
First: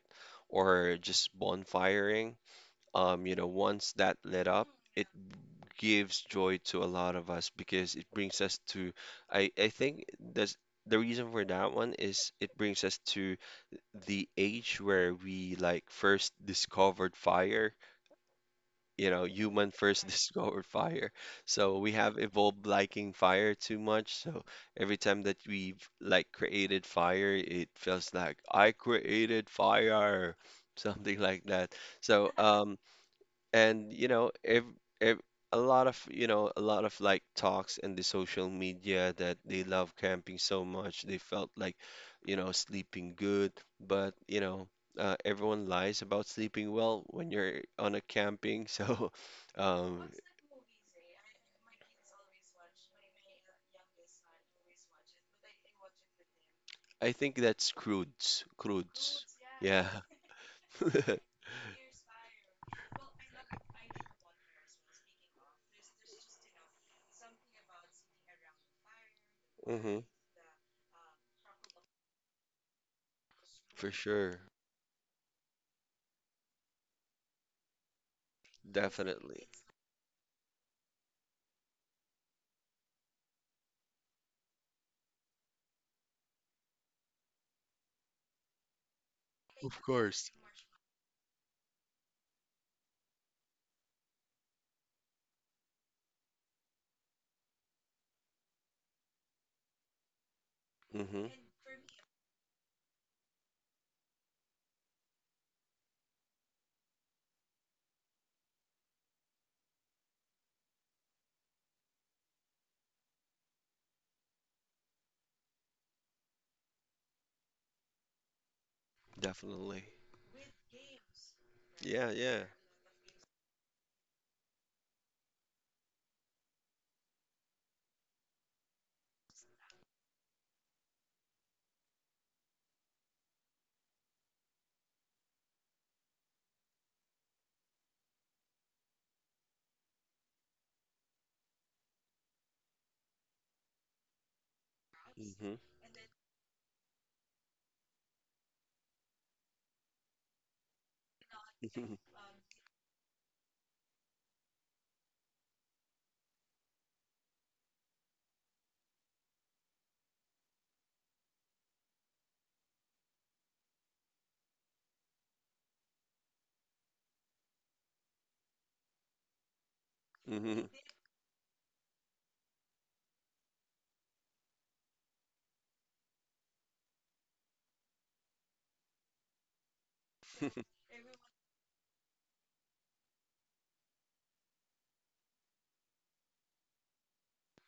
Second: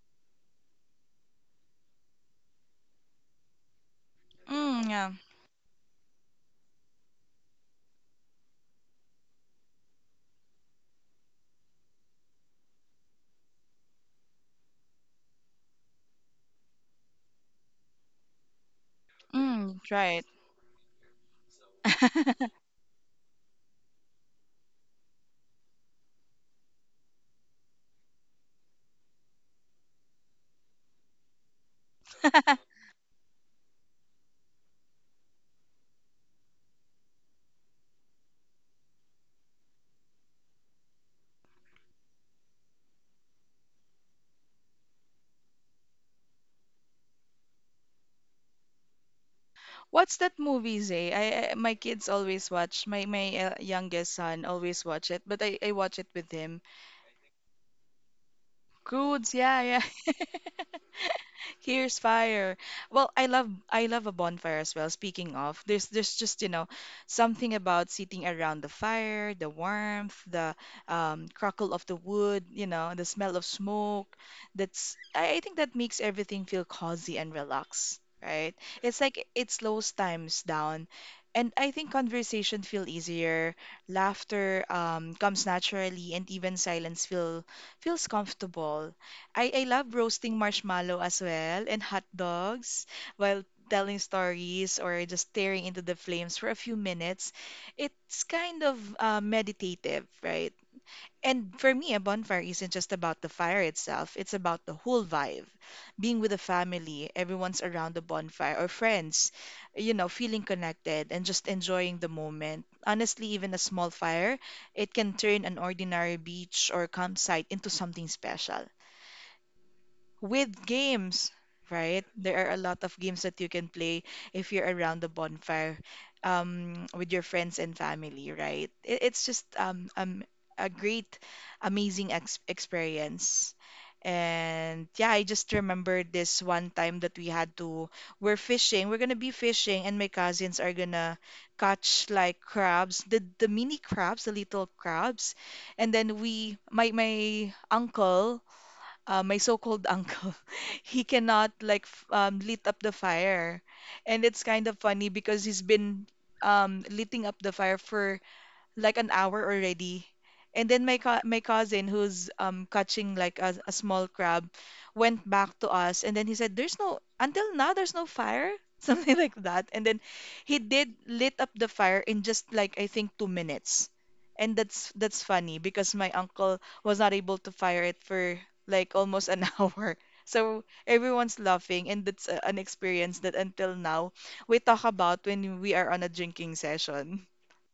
Speaker 2: or just bonfiring, um, you know, once that lit up,
Speaker 1: Mm,
Speaker 2: it
Speaker 1: yeah.
Speaker 2: gives joy to a lot of us, because it brings us to, I, I think that's the reason for that one, is it brings us to the age where we, like, first discovered fire, you know, human
Speaker 1: Mm,
Speaker 2: first [laughs]
Speaker 1: right.
Speaker 2: discovered fire. So we have evolved
Speaker 1: [laughs]
Speaker 2: liking fire too much. So every time that we've, like, created fire, it feels like I created fire, [laughs] something like that. So um, and you know, if, if a lot of, you know, a lot of like talks in the social media that they love camping so much, they felt like, you know, sleeping good, but, you know, uh, everyone lies about sleeping well when you're on a camping. [laughs] so um
Speaker 1: What's that movie, Zay? I, I my kids always watch. My my uh, youngest son always watch it, but I, I watch it with him.
Speaker 2: I think that's Crudes Crudes.
Speaker 1: Croods, yeah,
Speaker 2: Yeah.
Speaker 1: yeah.
Speaker 2: [laughs]
Speaker 1: Here's fire. Well, I love I love a bonfire as well. Speaking of, there's there's just, you know, something about sitting around the fire, the
Speaker 2: Hmm.
Speaker 1: warmth, the um, crackle of the wood, you know, the smell of
Speaker 2: For
Speaker 1: smoke.
Speaker 2: sure.
Speaker 1: That's, I, I think that makes everything feel cozy and relaxed, right? It's like it
Speaker 2: Definitely.
Speaker 1: slows times down. And I think conversation feel easier, laughter um, comes naturally, and even silence feel feels comfortable. I, I
Speaker 2: Of
Speaker 1: love
Speaker 2: course.
Speaker 1: roasting marshmallow as well and hot dogs while telling stories or just staring into the flames for a few minutes. It's kind of, uh, meditative, right?
Speaker 2: Mm-hmm.
Speaker 1: And for me, a bonfire isn't just about the fire itself, it's about the whole vibe. Being with the family, everyone's around the bonfire, or friends, you know, feeling connected and just enjoying the moment. Honestly, even a small fire, it can turn an ordinary beach or campsite into something special
Speaker 2: Definitely.
Speaker 1: with games, right?
Speaker 2: Yeah,
Speaker 1: There
Speaker 2: yeah.
Speaker 1: are a lot of games that you can play if you're around the bonfire, um, with your friends and family, right? It, it's just, um, um, a great, amazing ex experience. And yeah, I just remembered this one time that we had to, we're fishing, we're gonna be fishing, and my cousins are gonna catch like crabs, the the mini crabs, the little crabs.
Speaker 2: Mm-hmm.
Speaker 1: And then we, my my uncle, uh, my so-called uncle, [laughs] he cannot like f- um,
Speaker 2: [laughs]
Speaker 1: lit up the fire. And it's kind of funny because he's been, um, lighting up the fire for like an hour already. And then my co my cousin who's um catching like a, a small crab went back to us, and then he said, "There's no, until now there's no fire," [laughs] something like that. And then he
Speaker 2: Mm-hmm.
Speaker 1: did lit up the fire in just, like, I think two minutes. And that's that's funny because my uncle was not able to fire it for like almost an [laughs] hour. So
Speaker 2: [laughs]
Speaker 1: everyone's laughing, and that's a, an experience that until now we talk about when we are on a drinking session.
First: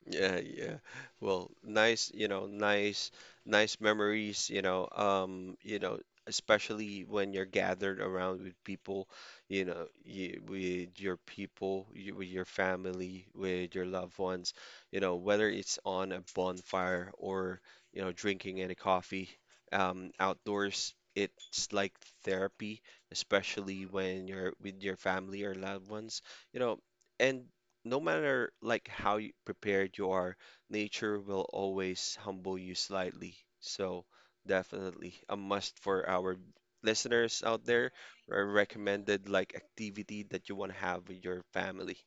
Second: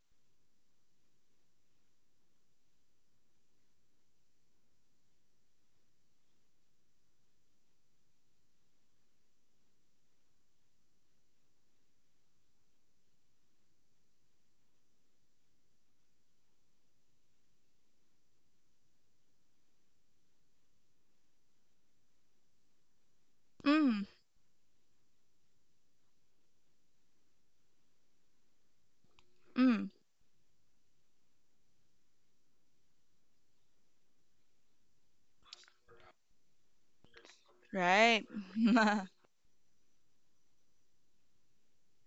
Speaker 2: Yeah, yeah. Well, nice, you know, nice, nice memories, you know, um, you know, especially when you're gathered around with people, you know, you, with your people, you, with your family, with your loved ones, you know, whether it's on a bonfire or, you know, drinking any coffee, um, outdoors, it's like therapy, especially
Speaker 1: Mm.
Speaker 2: when you're with your family or loved ones, you know, and no matter like how you
Speaker 1: Mm.
Speaker 2: prepared you are, nature will always humble you slightly. So definitely a must for our listeners out there,
Speaker 1: Right.
Speaker 2: or
Speaker 1: [laughs]
Speaker 2: recommended like activity that you want to have with your family.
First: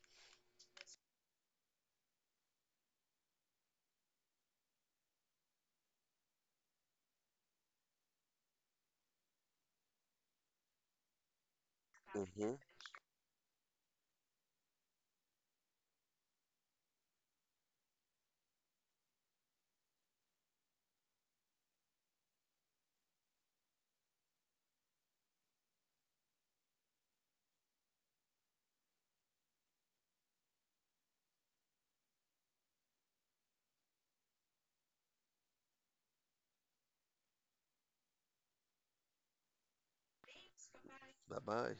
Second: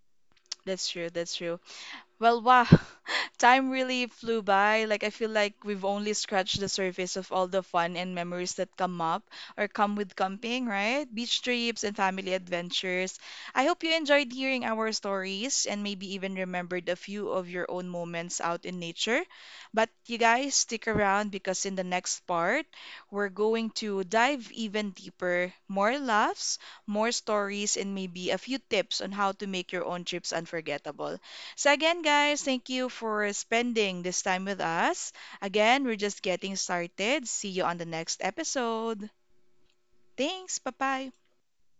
Speaker 1: That's true. That's true. Well, wow, [laughs] time really flew by. Like, I feel like we've only scratched the surface of all the fun and memories that come up or come with camping, right? Beach trips and family
Speaker 2: Hmm.
Speaker 1: adventures. I hope you enjoyed hearing our stories and maybe even remembered a few of your own moments out in nature. But you guys, stick around because in the next part, we're going to dive even deeper, more laughs, more stories, and maybe a few tips on how to make your own trips unforgettable. So, again, guys, thank you for spending this time with us. Again, we're just getting started. See you on the next episode. Thanks. Bye bye.
Speaker 2: Bye bye.